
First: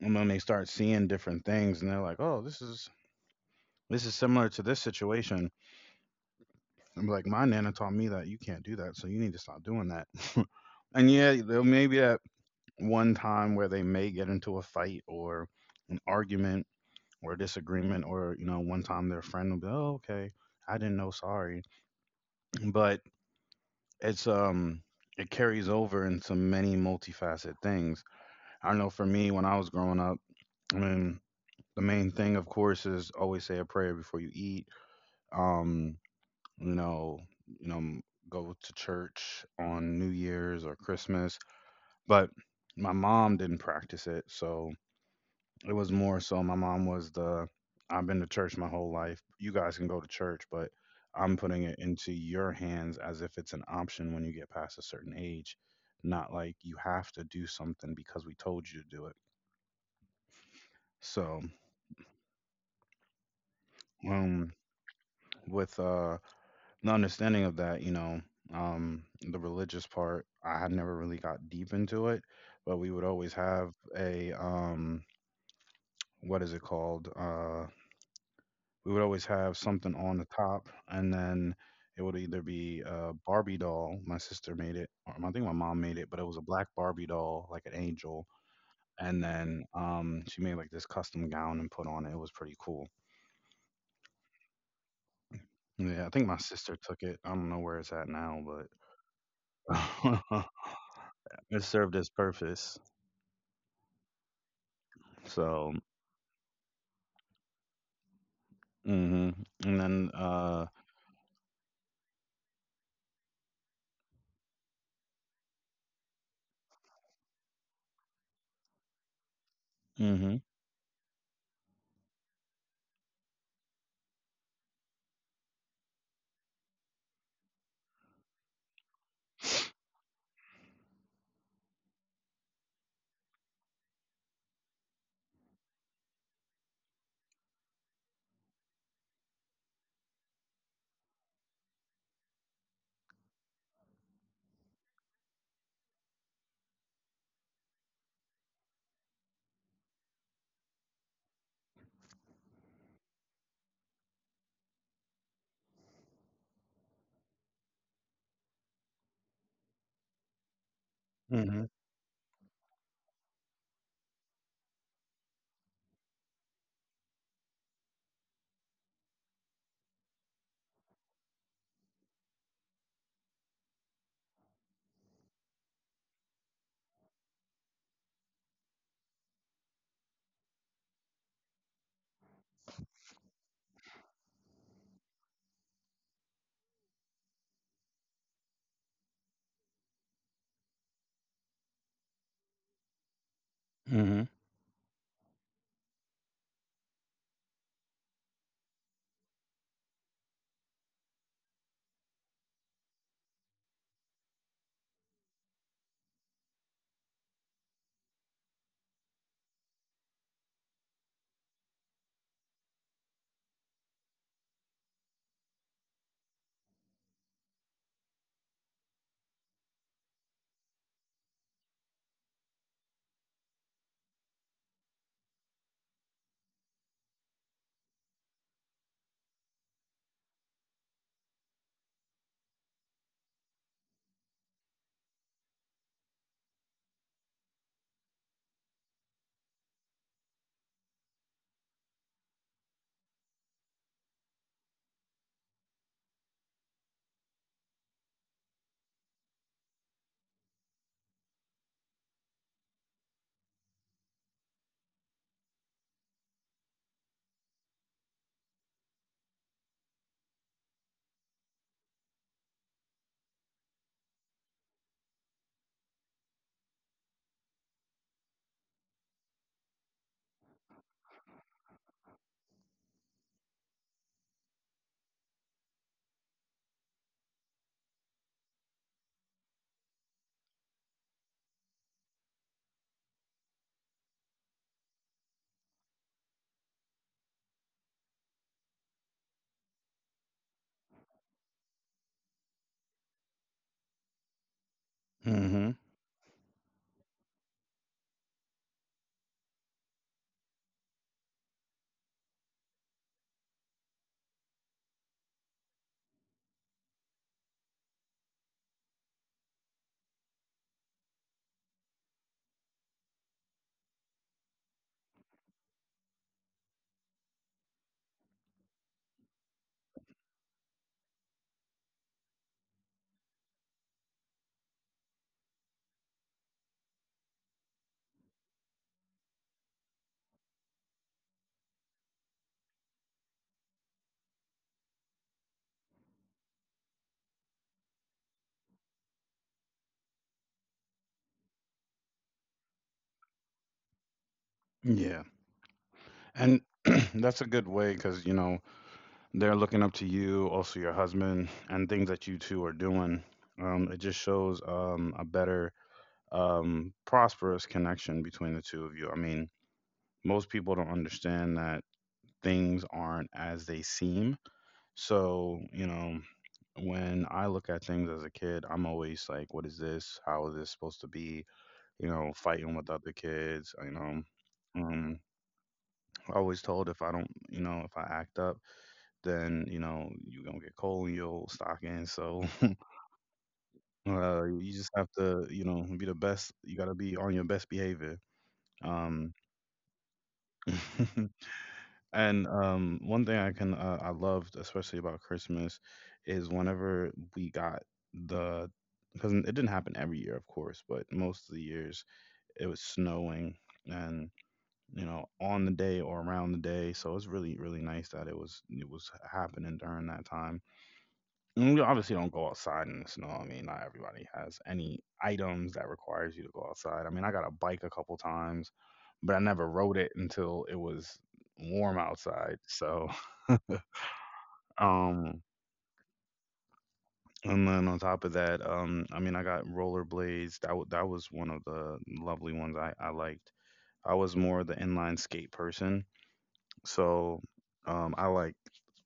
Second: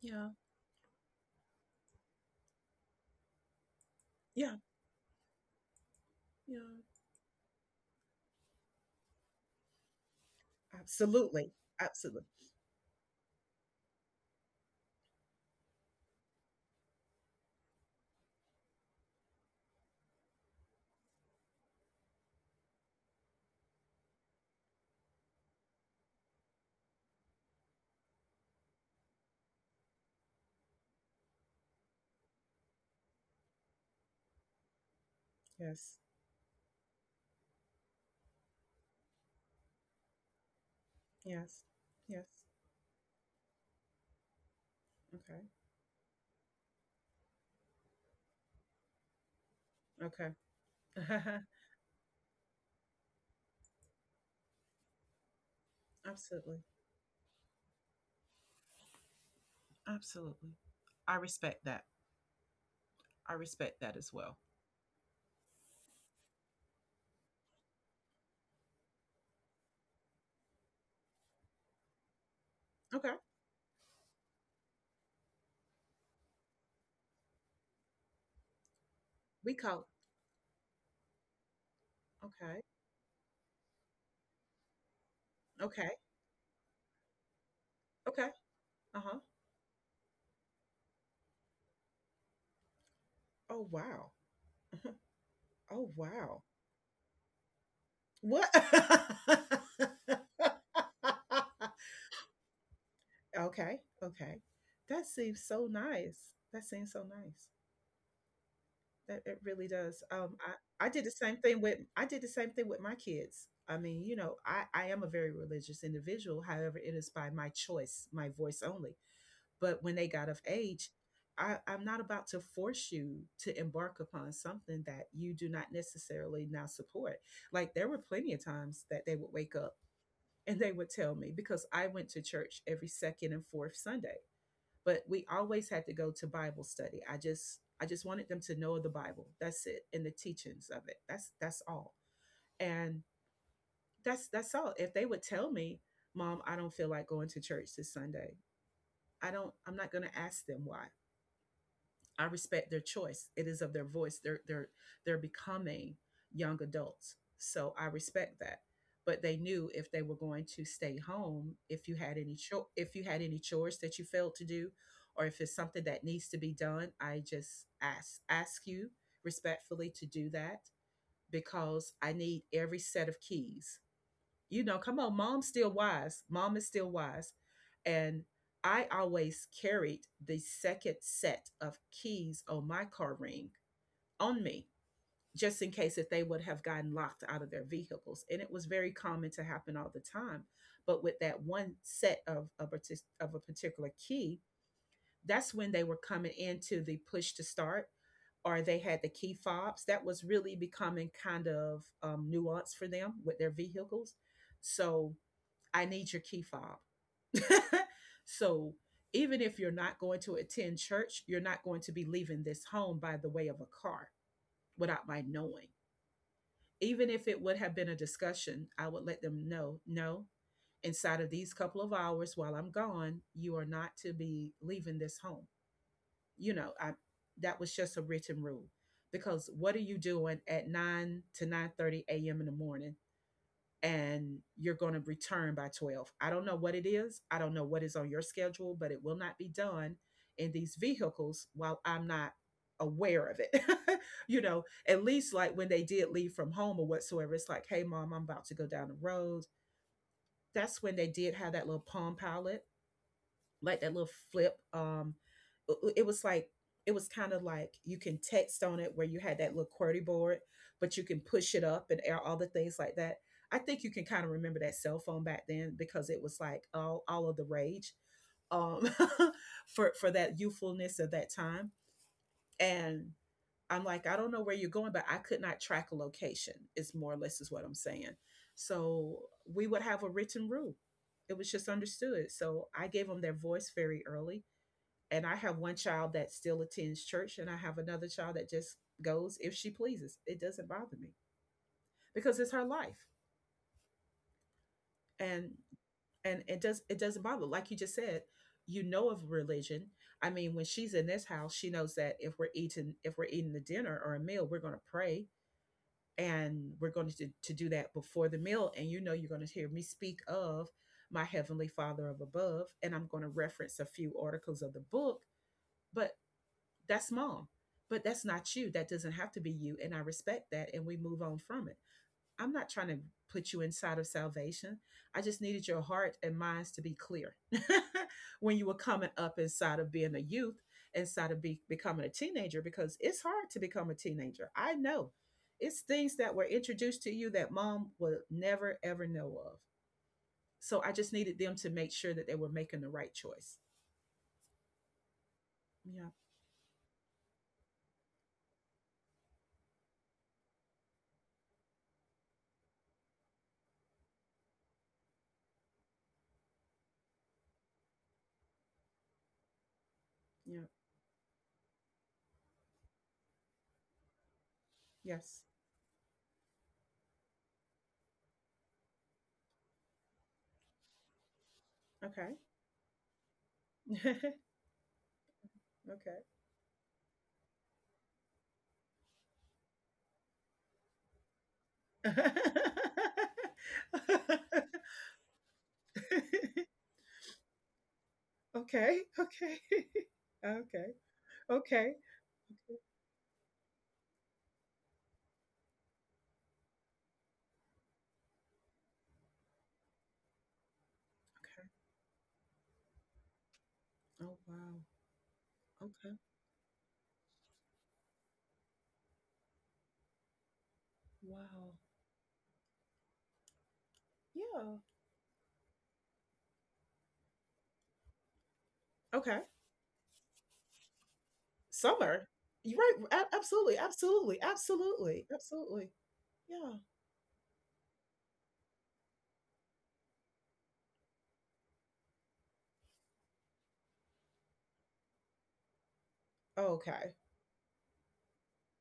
Speaker 1: and then
Speaker 2: yeah,
Speaker 1: they start seeing different things, and they're like, "Oh, this is similar
Speaker 2: yeah,
Speaker 1: to this situation."
Speaker 2: yeah.
Speaker 1: I'm like, "My nana taught me that you can't do that, so you need to stop doing that." *laughs* And yeah,
Speaker 2: Absolutely,
Speaker 1: there may be that
Speaker 2: absolutely.
Speaker 1: one time where they may get into a fight or an argument or disagreement, or you know, one time their friend will be, "Oh, okay, I didn't know, sorry," but it's um it carries over into many multifaceted things. I know for me when I was growing up, I mean the main thing of course is always say a prayer before you eat. Um,
Speaker 2: Yes,
Speaker 1: you know, you know, m- go to church on New Year's or Christmas.
Speaker 2: yes,
Speaker 1: But
Speaker 2: yes.
Speaker 1: my mom didn't practice it, so it was more so my mom was the I've been to church my whole life. You guys can go to
Speaker 2: Okay,
Speaker 1: church, but
Speaker 2: okay.
Speaker 1: I'm putting
Speaker 2: *laughs*
Speaker 1: it into your hands as if it's an option when you get past a certain age, not like
Speaker 2: absolutely,
Speaker 1: you have to do something because we told you to do it.
Speaker 2: absolutely. I
Speaker 1: So,
Speaker 2: respect that. I respect that as well.
Speaker 1: um, with the understanding of that, um, the religious part, I had never really got deep into it, but we would
Speaker 2: Okay,
Speaker 1: always have a what is it called? We would always have
Speaker 2: we
Speaker 1: something
Speaker 2: call.
Speaker 1: on the top, and then it would either
Speaker 2: Okay.
Speaker 1: be a Barbie doll. My sister made it, or I think my mom made it,
Speaker 2: Okay.
Speaker 1: but it was a black Barbie doll, like an angel.
Speaker 2: Okay.
Speaker 1: And
Speaker 2: Uh-huh.
Speaker 1: then she made like this custom gown and put on it. It was pretty cool.
Speaker 2: Oh, wow. Uh-huh.
Speaker 1: Yeah, I
Speaker 2: Oh,
Speaker 1: think my
Speaker 2: wow.
Speaker 1: sister took it. I don't know where it's at now,
Speaker 2: What?
Speaker 1: but
Speaker 2: *laughs*
Speaker 1: *laughs* it served its purpose.
Speaker 2: Okay. Okay. That seems
Speaker 1: So,
Speaker 2: so nice. That seems so nice.
Speaker 1: hmm
Speaker 2: That it
Speaker 1: and
Speaker 2: really
Speaker 1: then,
Speaker 2: does. Um,
Speaker 1: uh,
Speaker 2: I, I did the same thing with I did the same thing with my kids. I mean, I am a very religious individual. However, it is by my choice, my voice only. But when they
Speaker 1: hmm,
Speaker 2: got of age, I'm not about to force you to embark upon something that you do not necessarily now support. Like there were plenty of times that they would wake up and they would tell me because I went to church every second and fourth Sunday, but we always had to go to Bible study. I just wanted them to know the Bible. That's it, and the teachings of it. That's all. And that's all. If they would tell me, "Mom, I don't feel like going to church this Sunday," I don't. I'm not going to ask them why. I respect their choice. It is of their voice. They're becoming young adults. So I respect that. But they knew if they were going to stay
Speaker 1: hmm,
Speaker 2: home, if you had any chores that you failed to do, or if it's something that needs to be done, I just ask you respectfully to do that because I need every set of keys you know, come on, mom's still wise. Mom is still wise. And I always carried the second set of keys on my car ring on me, just in case if they would have gotten locked out of their vehicles. And it was very common to happen all the time. But with that one set of a particular
Speaker 1: hmm,
Speaker 2: key, that's when they were coming into the push to start or they had the key fobs. That was really becoming kind of nuanced for them with their vehicles. So I need your key fob. *laughs* so even if you're not going to attend church, you're not going to be leaving this home by the way of a car without my knowing. Even if it would have been a discussion, I would let them know no, inside of these couple of hours while I'm gone, you are not to be leaving this home. You know, I that was just a written rule because what are you doing at 9 to 9:30 a.m. in the morning and you're going to return by 12. I don't know what it is. I don't know what is on your schedule, but it will not be done in these vehicles while I'm not aware of it. *laughs* you know, at least like when they did leave from home or whatsoever, it's like, hey, mom, I'm about to go down the road. That's when they did have that little Palm Pilot like that little flip. It was like it was kind of like you can text on it where you had that little QWERTY board, but you can push it up and air all the things like that. I think you can kind of remember that cell phone back then because it was like all of the rage um, *laughs* for that youthfulness of that time. And I'm like, I don't know where you're going, but I could not track a location. Is more or less is what I'm saying. So we would have a written rule. It was just understood. So I gave them their voice very early and I have one child that still attends church, and I have another child that just goes if she pleases. It doesn't bother me because it's her life,
Speaker 1: hmm,
Speaker 2: and and it does it doesn't bother. Like you just said, you know of religion. I mean, when she's in this house, she knows that if we're eating a dinner or a meal, we're going to pray and we're going to do that before the meal. And you know, you're going to hear me speak of my heavenly Father of above, and I'm going to reference a few articles of the book. But That's mom. But that's not you. That doesn't have to be you. And I respect that. And we move on from it. I'm not trying to put you inside of salvation. I just needed your heart and minds to be clear *laughs* when you were coming up inside of being a youth, inside of becoming a teenager, because it's hard to become a teenager. I know it's things that were introduced to you that mom will never, ever know of. So I just needed them to make sure that they were making the right choice.
Speaker 1: yeah,
Speaker 2: Yeah,
Speaker 1: and *clears throat* that's a good way because they're looking up to you, also your husband, and things that you two are doing. It just shows a better, prosperous connection between the two of you. I mean, most people
Speaker 2: yeah,
Speaker 1: don't understand that things aren't as they seem. So,
Speaker 2: yes.
Speaker 1: when I look at things as a kid, I'm always like, what is this? How is this supposed to be?
Speaker 2: Okay.
Speaker 1: Fighting with other kids.
Speaker 2: *laughs*
Speaker 1: Um, I
Speaker 2: okay.
Speaker 1: always told if I don't, if I act up, then you're gonna get coal in your old stocking.
Speaker 2: *laughs*
Speaker 1: So
Speaker 2: okay,
Speaker 1: *laughs* you just have to be the best. You gotta be on your best behavior.
Speaker 2: okay,
Speaker 1: Um,
Speaker 2: *laughs* okay, okay,
Speaker 1: *laughs*
Speaker 2: okay.
Speaker 1: and one thing I loved especially about Christmas is whenever we got the because it didn't happen every year, of course, but most of the years it was snowing, and
Speaker 2: Oh wow.
Speaker 1: on the day or
Speaker 2: Okay.
Speaker 1: around the day, so it's really really nice that it was happening during that time. And we
Speaker 2: Wow.
Speaker 1: obviously don't go outside in the snow. I mean, not everybody has any
Speaker 2: Yeah.
Speaker 1: items that requires you to go outside. I mean, I got a bike a couple times, but I
Speaker 2: Okay.
Speaker 1: never rode it until it was warm
Speaker 2: Summer.
Speaker 1: outside.
Speaker 2: You're
Speaker 1: So,
Speaker 2: right. A- absolutely. Absolutely.
Speaker 1: *laughs* um,
Speaker 2: Absolutely. Absolutely. Yeah.
Speaker 1: and then on top of that, I mean, I got rollerblades. That was one of the lovely ones I liked. I was more the inline skate person.
Speaker 2: Okay.
Speaker 1: So I like,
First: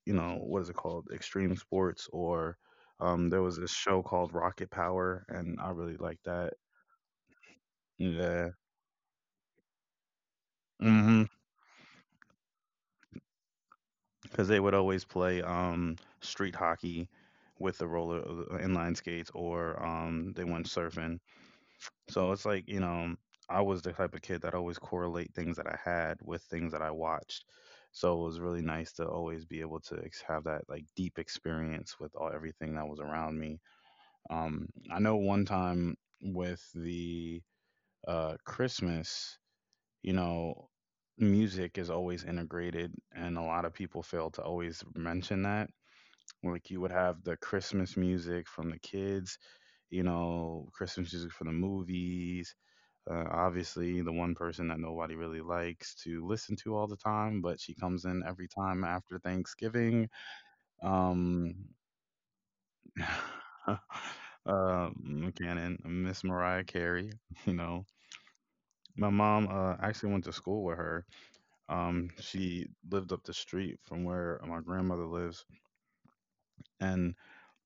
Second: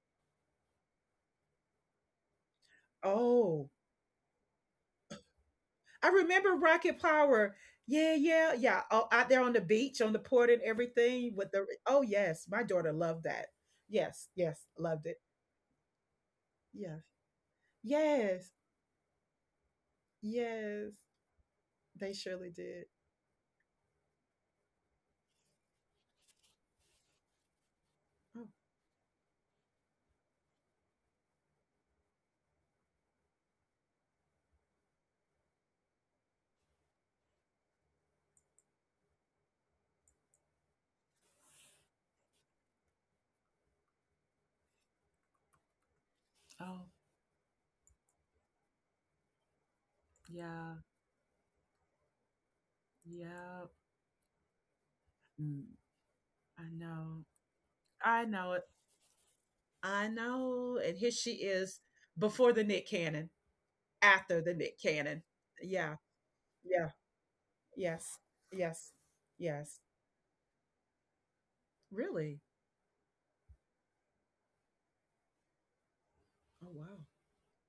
Speaker 1: what is it called? Extreme sports, or there was
Speaker 2: Oh,
Speaker 1: this show called Rocket Power, and I really
Speaker 2: I
Speaker 1: like that.
Speaker 2: remember Rocket Power. Yeah,
Speaker 1: Yeah.
Speaker 2: yeah, yeah. Oh, out there on the beach, on the port, and
Speaker 1: Mm-hmm.
Speaker 2: everything with the. Oh yes, my daughter loved that. Yes,
Speaker 1: Because
Speaker 2: yes,
Speaker 1: they would
Speaker 2: loved
Speaker 1: always
Speaker 2: it.
Speaker 1: play street
Speaker 2: Yeah.
Speaker 1: hockey with the roller
Speaker 2: Yes.
Speaker 1: inline skates, or they went
Speaker 2: Yes,
Speaker 1: surfing.
Speaker 2: they
Speaker 1: So it's
Speaker 2: surely
Speaker 1: like,
Speaker 2: did.
Speaker 1: I was the type of kid that always correlate things that I had with things that I watched. So it was
Speaker 2: Oh.
Speaker 1: really nice to always be able to have that like deep experience with all everything that was around me. I know one time with the Christmas, you know, music is always integrated, and a lot of people fail to always mention that. Like you
Speaker 2: Oh,
Speaker 1: would have the Christmas music from the kids,
Speaker 2: yeah,
Speaker 1: Christmas music from the movies.
Speaker 2: yeah.
Speaker 1: Obviously, the one person that nobody really
Speaker 2: Mm,
Speaker 1: likes to listen
Speaker 2: I
Speaker 1: to all the
Speaker 2: know.
Speaker 1: time, but she comes in
Speaker 2: I
Speaker 1: every
Speaker 2: know it.
Speaker 1: time after
Speaker 2: I
Speaker 1: Thanksgiving.
Speaker 2: know. And here she
Speaker 1: Um,
Speaker 2: is before the Nick Cannon,
Speaker 1: *laughs*
Speaker 2: after the Nick Cannon.
Speaker 1: Buchanan,
Speaker 2: Yeah,
Speaker 1: Miss Mariah
Speaker 2: yeah,
Speaker 1: Carey. *laughs* You know,
Speaker 2: yes, yes,
Speaker 1: my mom.
Speaker 2: yes.
Speaker 1: Actually went to school with her.
Speaker 2: Really?
Speaker 1: She lived up the street from where my grandmother lives,
Speaker 2: Oh, wow.
Speaker 1: and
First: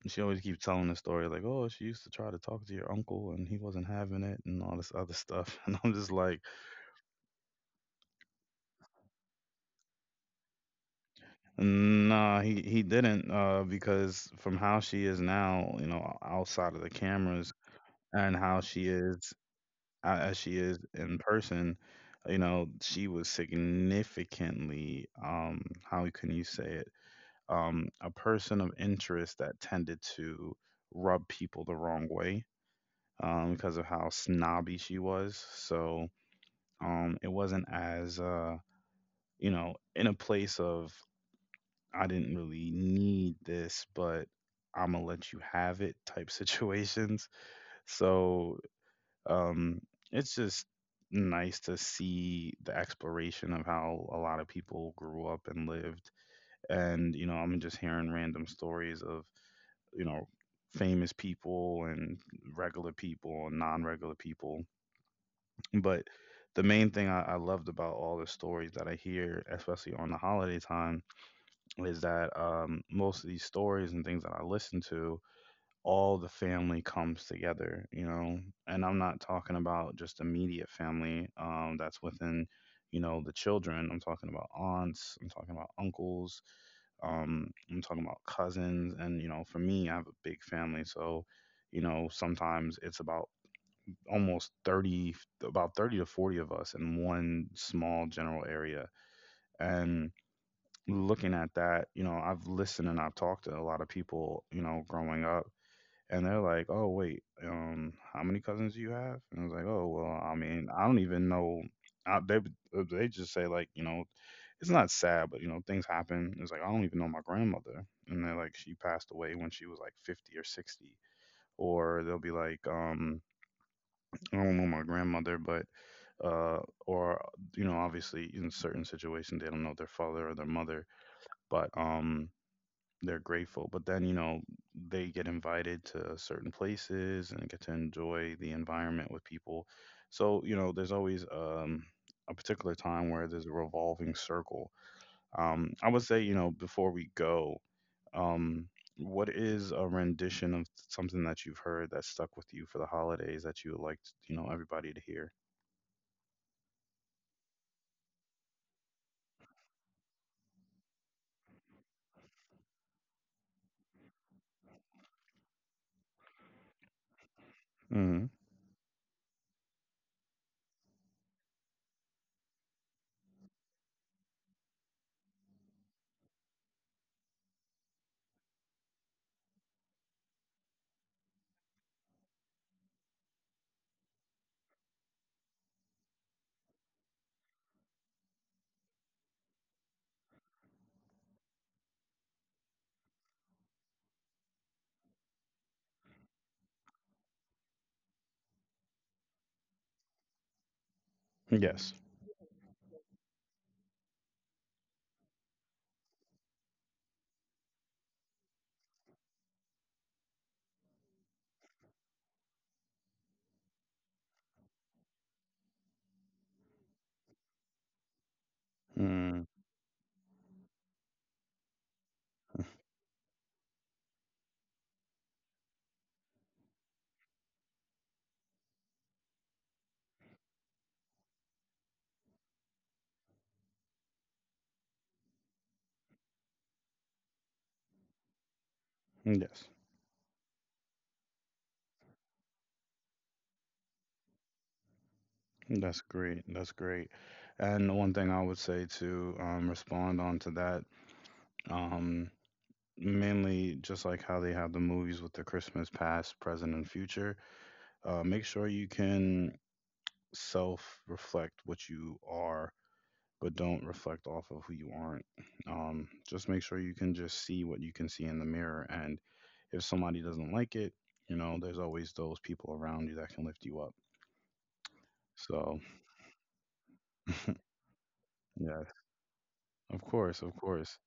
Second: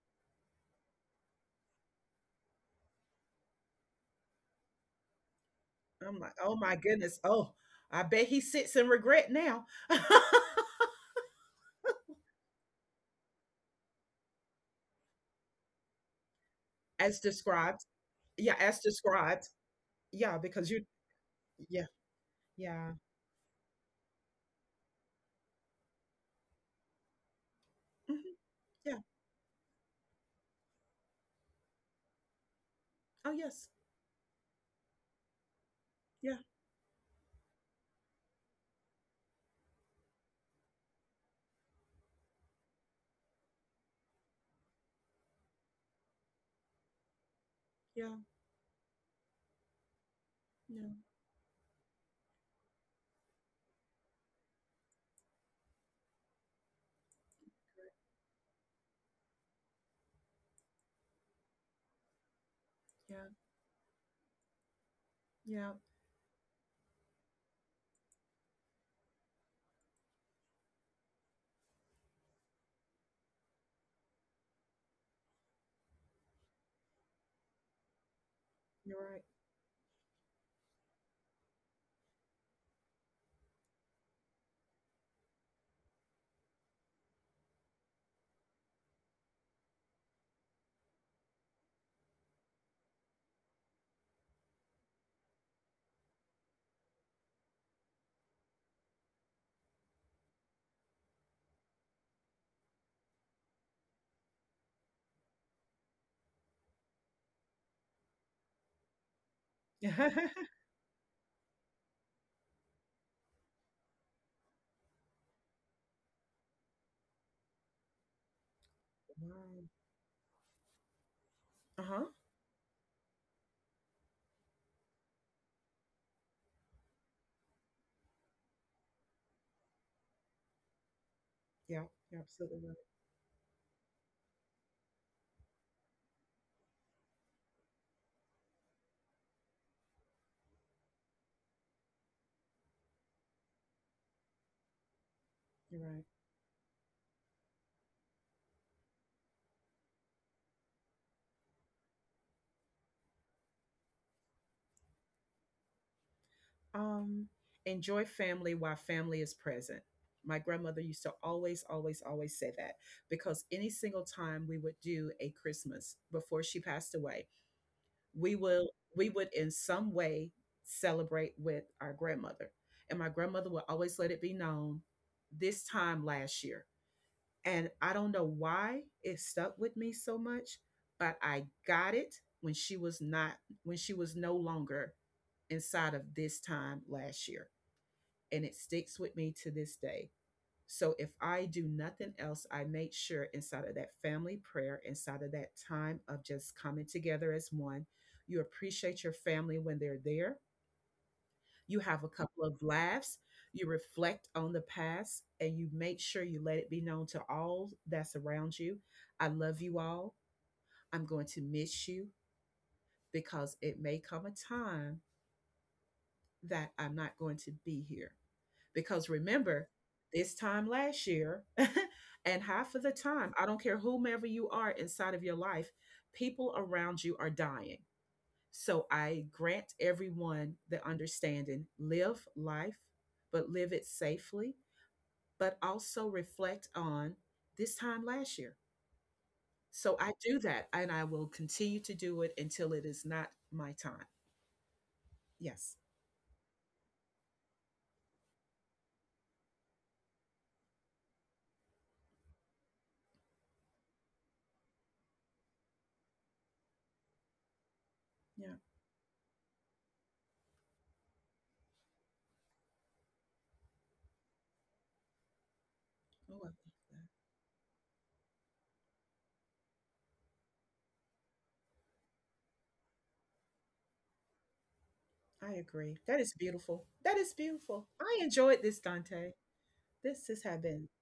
Speaker 1: she always keeps telling the story like, "Oh, she used to try to talk to your uncle, and he wasn't having it, and all this other stuff." *laughs* And I'm just
Speaker 2: I'm like,
Speaker 1: like,
Speaker 2: oh my goodness. Oh, I bet he sits in regret now.
Speaker 1: "Nah, he didn't," because from how she is now, outside of the
Speaker 2: *laughs* as
Speaker 1: cameras.
Speaker 2: described.
Speaker 1: And
Speaker 2: Yeah,
Speaker 1: how
Speaker 2: as
Speaker 1: she is
Speaker 2: described.
Speaker 1: as
Speaker 2: Yeah,
Speaker 1: she
Speaker 2: because
Speaker 1: is
Speaker 2: you,
Speaker 1: in person,
Speaker 2: yeah, yeah.
Speaker 1: she was significantly, how can you say it, a
Speaker 2: mhm,
Speaker 1: person of
Speaker 2: Yeah.
Speaker 1: interest that tended to rub people the wrong way,
Speaker 2: Oh, yes.
Speaker 1: because of how snobby she was. So,
Speaker 2: Yeah,
Speaker 1: it wasn't as, in a place of, I didn't really need this, but I'm gonna let you have it type *laughs* situations.
Speaker 2: yeah.
Speaker 1: So, Um, it's just
Speaker 2: Yeah,
Speaker 1: nice to see the exploration of how a lot of people grew up and lived. And, I'm just hearing random stories of, you know, famous people and regular
Speaker 2: yeah,
Speaker 1: people and non regular people.
Speaker 2: yeah,
Speaker 1: But the main thing I loved about all the stories that I hear, especially on the holiday time, is that most of these stories and things that I listen to, all the family comes together. And I'm not
Speaker 2: you're
Speaker 1: talking about just immediate family that's within, the children. I'm talking about aunts. I'm talking about uncles. I'm talking about cousins. And, for me, I have a big family. So, sometimes it's about almost 30, about 30 to 40 of us in one small general area. And looking at that, I've listened and I've talked to a lot of people, growing up, and they're like, "Oh wait, how many cousins do you have?" And I was like, "Oh
Speaker 2: right.
Speaker 1: well, I
Speaker 2: *laughs*
Speaker 1: mean, I don't even know." I, they just say like, it's not sad, but things happen. It's like I don't even know my grandmother, and they're like, she passed away when she
Speaker 2: Wow.
Speaker 1: was like 50 or 60. Or
Speaker 2: Uh-huh.
Speaker 1: they'll be like, I don't know my grandmother, but uh, or obviously in certain situations they don't know their father or their mother, but
Speaker 2: Yeah, you're absolutely right.
Speaker 1: they're grateful. But then, they get invited to certain places and get to enjoy the environment with people. So, there's always a particular time where there's a revolving circle.
Speaker 2: You're
Speaker 1: I would
Speaker 2: right.
Speaker 1: say, before we go, um, what is a rendition of something that you've heard that stuck with you for the holidays that you would like, everybody to hear?
Speaker 2: Um, enjoy family while family is present. My grandmother used to always, always, always say that because any single time we would do a Christmas before she passed away,
Speaker 1: Hmm.
Speaker 2: we will we would in some way celebrate with our grandmother. And my grandmother would always let it be known this time last year. And I don't know why it stuck with me so much, but I got it when she was not, when she was no longer inside of this time last year. And it sticks with me to this day. So if I do nothing else, I make sure inside of that family prayer, inside of that time of just coming together as one, you appreciate your family when they're there you
Speaker 1: Yes.
Speaker 2: have a couple of laughs, you reflect on the past, and you make sure you let it be known to all that's around you. I love you all. I'm going to miss you because it may come a time that I'm not going to be here. Because
Speaker 1: Mm,
Speaker 2: remember, this time last year, *laughs* and half of the time, I don't care whomever you are inside of your life, people around you are dying. So I grant everyone the understanding live life, but live it safely, but also reflect on this time last year.
Speaker 1: yes.
Speaker 2: So I do that and I will continue to do it until it is not my time. Yes.
Speaker 1: That's great. That's great. And the one thing I would say to respond on to that. Um, Mainly just like how they have the movies with the Christmas past, present, and future. Make
Speaker 2: Yeah.
Speaker 1: sure you can self reflect what you are, but don't reflect off of who you aren't.
Speaker 2: Oh,
Speaker 1: Just
Speaker 2: I love
Speaker 1: make sure you can just see what you can see in the mirror. And if somebody doesn't like it, there's always those people around you that can lift you up.
Speaker 2: that. I
Speaker 1: So,
Speaker 2: agree. That is beautiful. That is
Speaker 1: *laughs*
Speaker 2: beautiful. I enjoyed
Speaker 1: yeah,
Speaker 2: this, Dante.
Speaker 1: of
Speaker 2: This
Speaker 1: course,
Speaker 2: has
Speaker 1: of
Speaker 2: been,
Speaker 1: course.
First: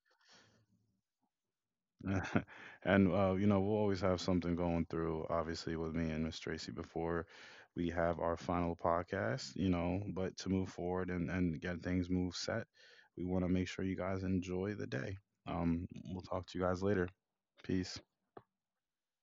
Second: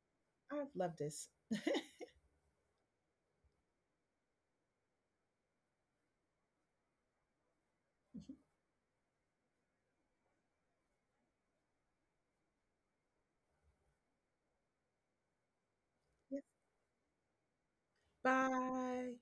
Speaker 2: I've loved this. *laughs*
Speaker 1: *laughs* And we'll always have something going through. Obviously, with me and Miss Tracy before we have our final podcast. But to move forward and get things move set, we want to make sure you guys enjoy the day. We'll talk to you guys later. Peace.
Speaker 2: Bye.